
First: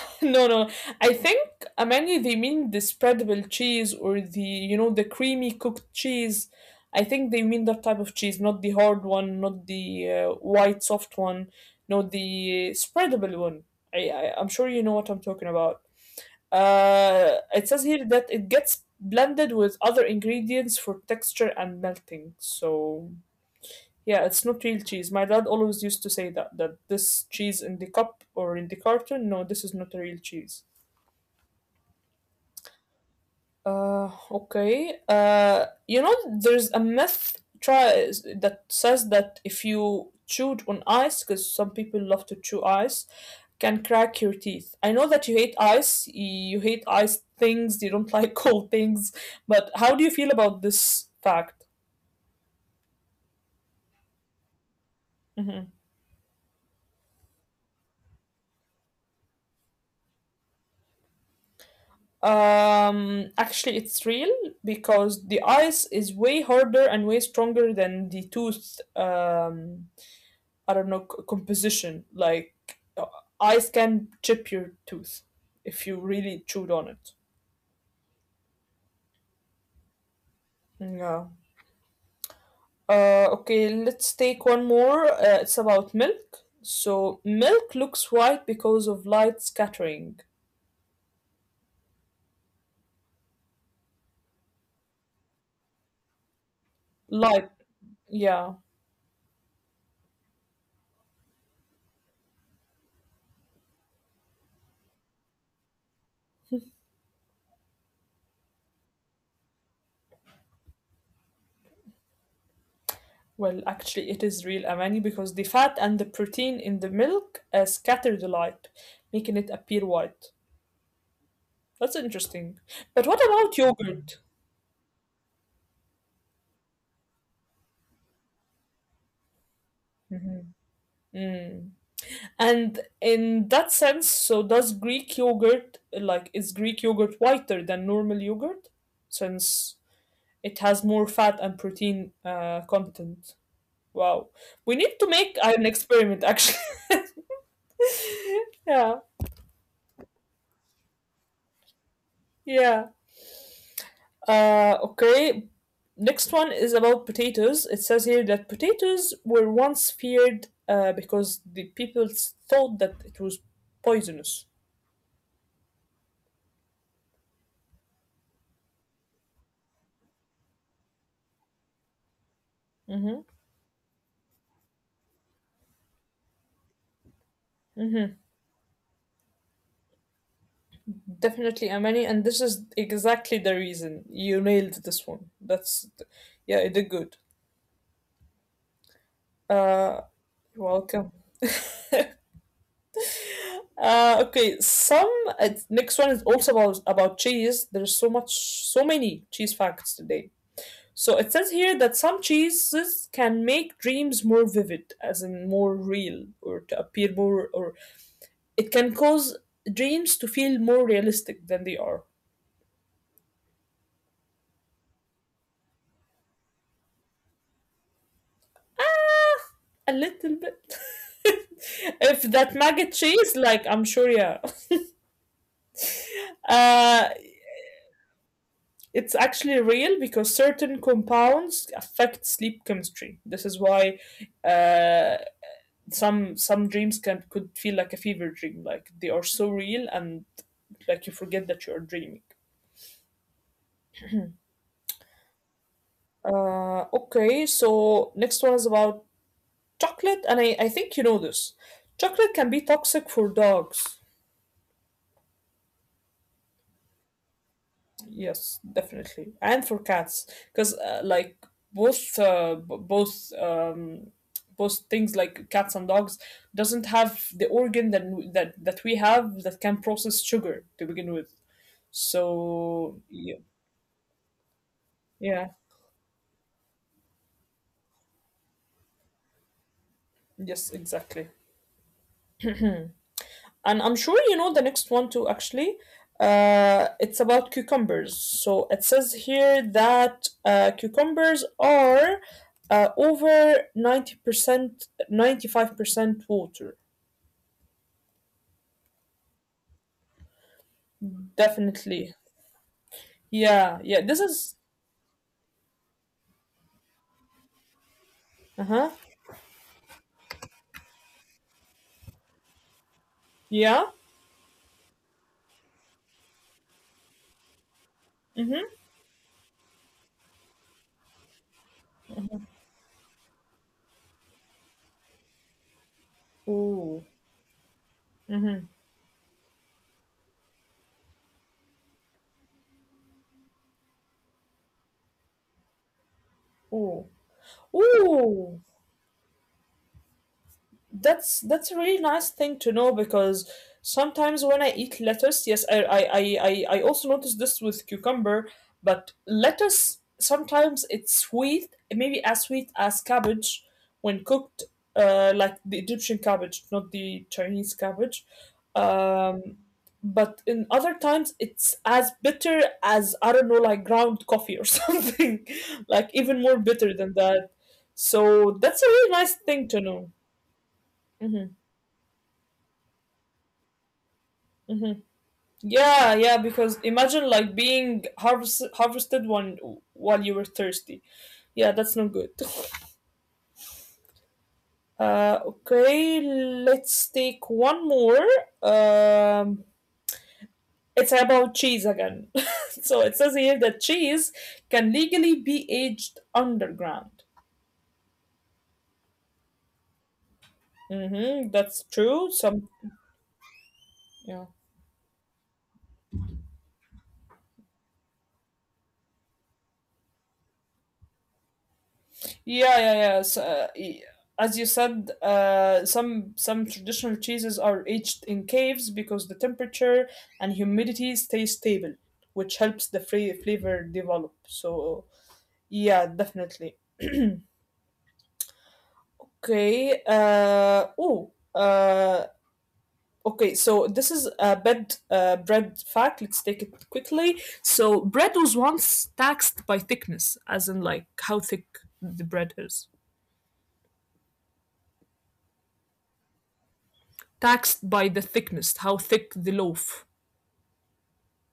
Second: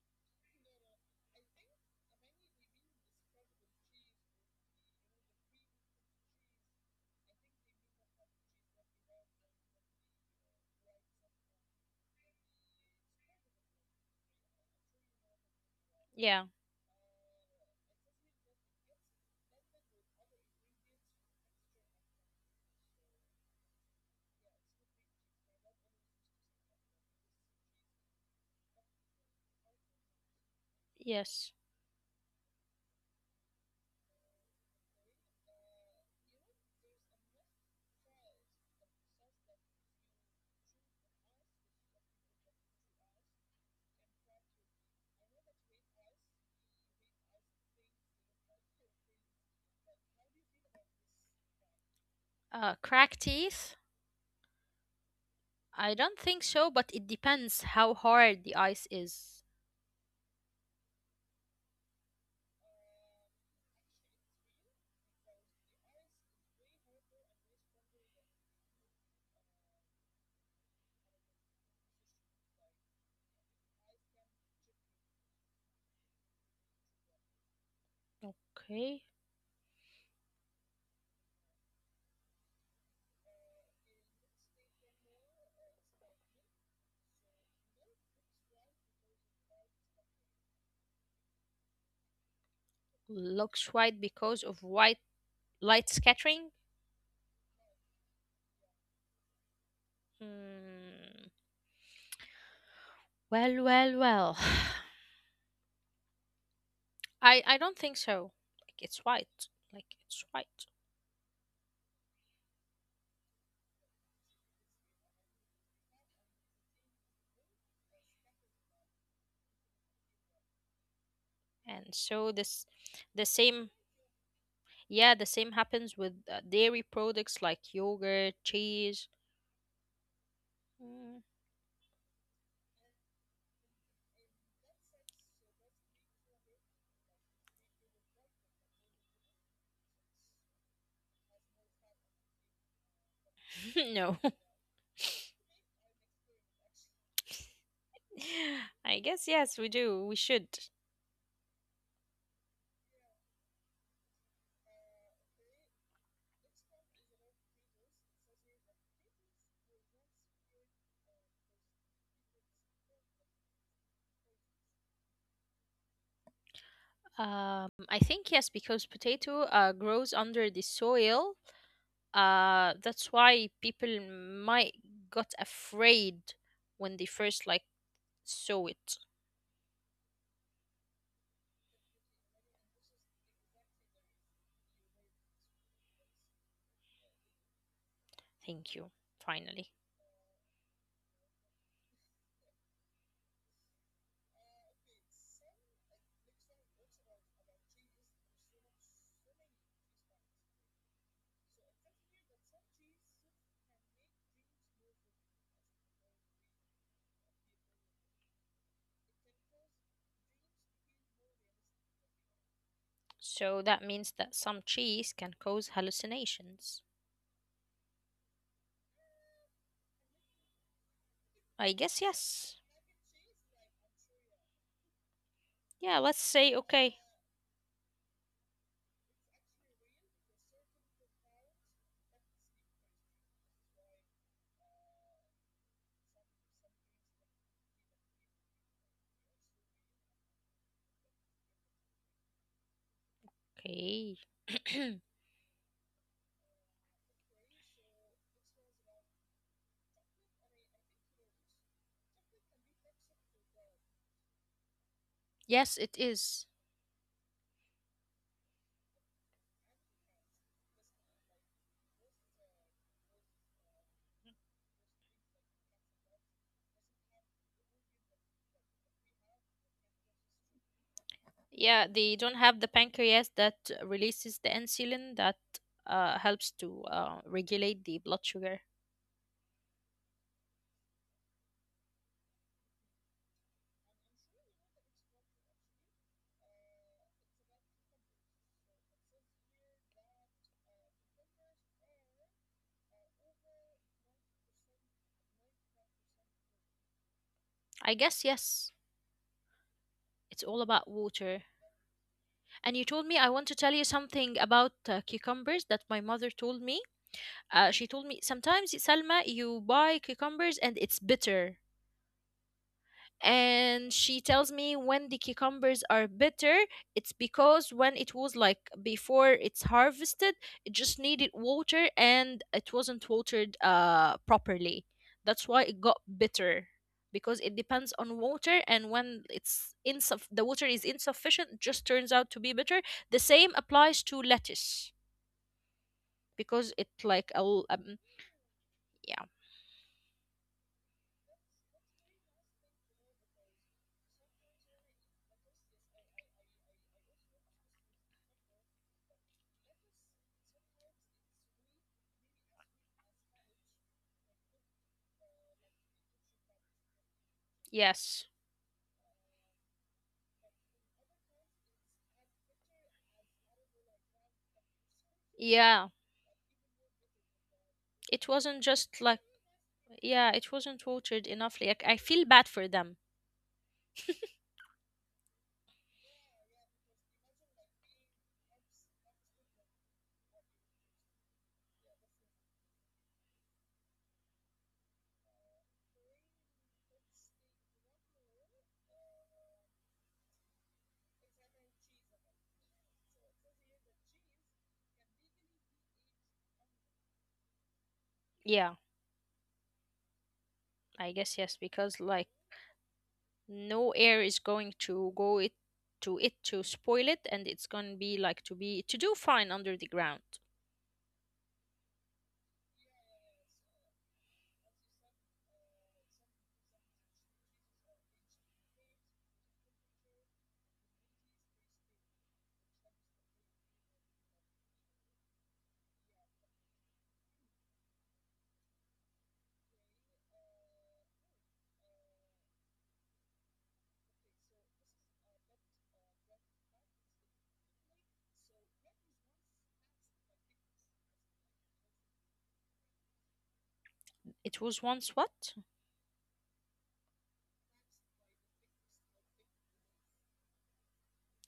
No, no. I think, Amani, they mean the spreadable cheese or the you know the creamy cooked cheese. I think they mean that type of cheese, not the hard one, not the uh, white soft one, not the spreadable one. I, I I'm sure you know what I'm talking about.
Yeah,
Uh, it says here that it gets blended with other ingredients for texture and melting. So yeah, it's not real cheese. My dad always used to say that that this cheese in the cup or in the carton, no, this is not a real cheese.
yes.
Uh, okay. Uh, you know, there's a myth try that says that if you chewed on ice, because some people love to chew ice, can crack your teeth. I know that you hate ice. You hate ice things. You don't like cold things. But how do you feel about this fact?
Uh, cracked teeth?
Hmm.
I don't think so, but it depends how hard the ice is.
Um, actually, it's real because the ice is way harder and way stronger than the tooth. Um, I don't know c- composition. Like uh, ice can chip your tooth if you really chewed on it.
Okay.
Yeah. Uh, okay, let's take one more. Uh, it's about milk. So milk looks white because of light scattering.
Looks white because of white light scattering?
Light, yeah.
Mm, well, well, well. I, I don't think so. Like it's white. Like it's white.
Well, actually, it is real amani because the fat and the protein in the milk uh, scatter the light, making it appear white.
And
That's
so this
interesting. But
the
what about
same,
yogurt?
yeah, the same happens with uh, dairy products like yogurt, cheese. Hmm.
Hmm. And in that sense, so does Greek yogurt, like, is Greek yogurt whiter than normal yogurt? Since it has more fat and protein uh, content.
No.
Wow. We need to make an experiment, actually.
I
yeah,
guess yes, we do. We should.
yeah. Uh, okay. Next one is about potatoes. It says here that potatoes were once feared uh, because the people thought that it was poisonous.
Um, I think yes, because potato uh, grows under the soil. Uh, that's
Mm-hmm.
why people might got afraid when they first like saw it.
Definitely, Amani, and this is exactly the reason you nailed this one. That's, yeah, you did good.
Thank you. Finally.
Uh, you're welcome. Uh, okay, some uh, next one is also about about cheese. There's so much, so many cheese facts today. So it says here that some cheeses can make dreams more vivid, as in more real, or to appear more, or it can cause dreams to feel more realistic than they are.
So that means that some cheese can cause hallucinations.
Ah, a little bit.
I
if
guess
that
yes.
maggot cheese, like I'm sure, yeah.
Yeah, let's say
Uh,
okay.
it's actually real because certain compounds affect sleep chemistry. This is why uh, some some dreams can could feel like a fever dream, like they are so real and like you forget that you are dreaming.
Okay.
Uh, okay, so next one is about chocolate, and I, I think you know this. Chocolate can be toxic for dogs.
Yes, it is.
Yes, definitely. And for cats, because uh, like both uh, b- both um, both things like cats and dogs doesn't have the organ that w- that that we have that can process sugar to begin with.
Yeah, they don't have the
So yeah,
pancreas that releases the insulin
yeah,
that uh, helps to uh, regulate the blood sugar.
yes, exactly. And I'm sure you know the next one too, actually. Uh, it's about cucumbers. So it says here that uh, cucumbers are uh, over ninety percent, ninety-five percent water.
I guess yes, it's all about water.
Definitely.
And you told me, I want to
Yeah,
tell you
yeah. This
something
is.
about uh, cucumbers that my mother told me. Uh, she told me,
Uh
sometimes,
huh.
Salma, you buy cucumbers and it's bitter.
Yeah.
And she tells me, when the cucumbers are bitter, it's because when it was
Mm hmm.
like before it's harvested, it just needed water and it wasn't watered uh properly. That's why it got bitter,
Ooh.
because it depends on
Mm
water, and when it's insuff- the water is insufficient, it just turns out to be bitter. The same applies to lettuce,
hmm.
because it
Ooh.
like a l- um,
Ooh.
yeah,
That's that's a really nice thing to know because sometimes when I eat lettuce, yes, I I I I I also notice this with cucumber, but lettuce sometimes it's sweet, maybe as sweet as cabbage when cooked, uh, like the Egyptian cabbage, not the Chinese cabbage.
yes,
Um, but in other times it's as bitter as I don't know, like ground coffee or something,
yeah,
like even more bitter than that.
it
So
wasn't
that's a
just
really
like,
nice thing to know.
yeah, it wasn't watered
Mhm.
enough. Like, I feel bad for them.
Yeah, yeah, because imagine like being harvest harvested one while you were thirsty. Yeah, that's not good. Uh, okay, let's take one more. Um, it's about cheese again. so it says here that cheese can legally be aged underground.
Yeah, I guess
Mm-hmm,
yes,
that's
because
true.
like
Some
no air
yeah.
is going to go it to it to spoil it, and it's gonna be like to be to do fine under the ground.
Yeah, yeah, yeah. So, uh, y- as you said, uh, some some traditional cheeses are aged in caves because the temperature and humidity stay stable, which helps the fra- flavor develop. So, yeah, definitely. Okay. Uh, oh. Uh, okay. So this is a bread uh, bread fact. Let's take it quickly. So bread was once taxed by thickness, as in like how thick the bread is.
It was once what?
Taxed by the thickness, how thick the loaf.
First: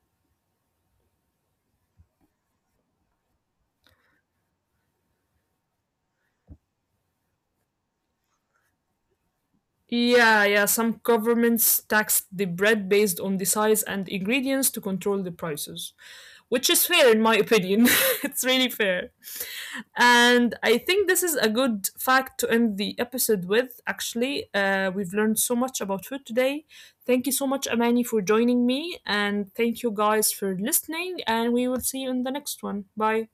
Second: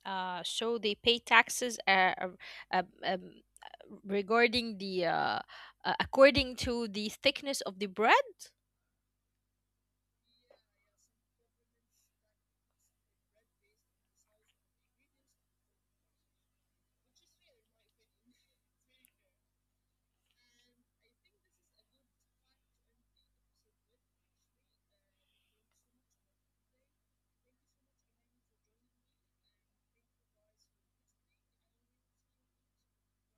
uh so they pay taxes, uh, uh, uh, um, regarding the uh, uh, according to the thickness of the bread.
Yeah, yeah, some governments tax the bread based on the size and ingredients to control the prices, which is fair in my opinion. it's really fair. And I think this is a good fact to end the episode with, actually. Uh, we've learned so much about food today. Thank you so much, Amani, for joining me. And thank you guys for listening. And we will see you in the next one. Bye.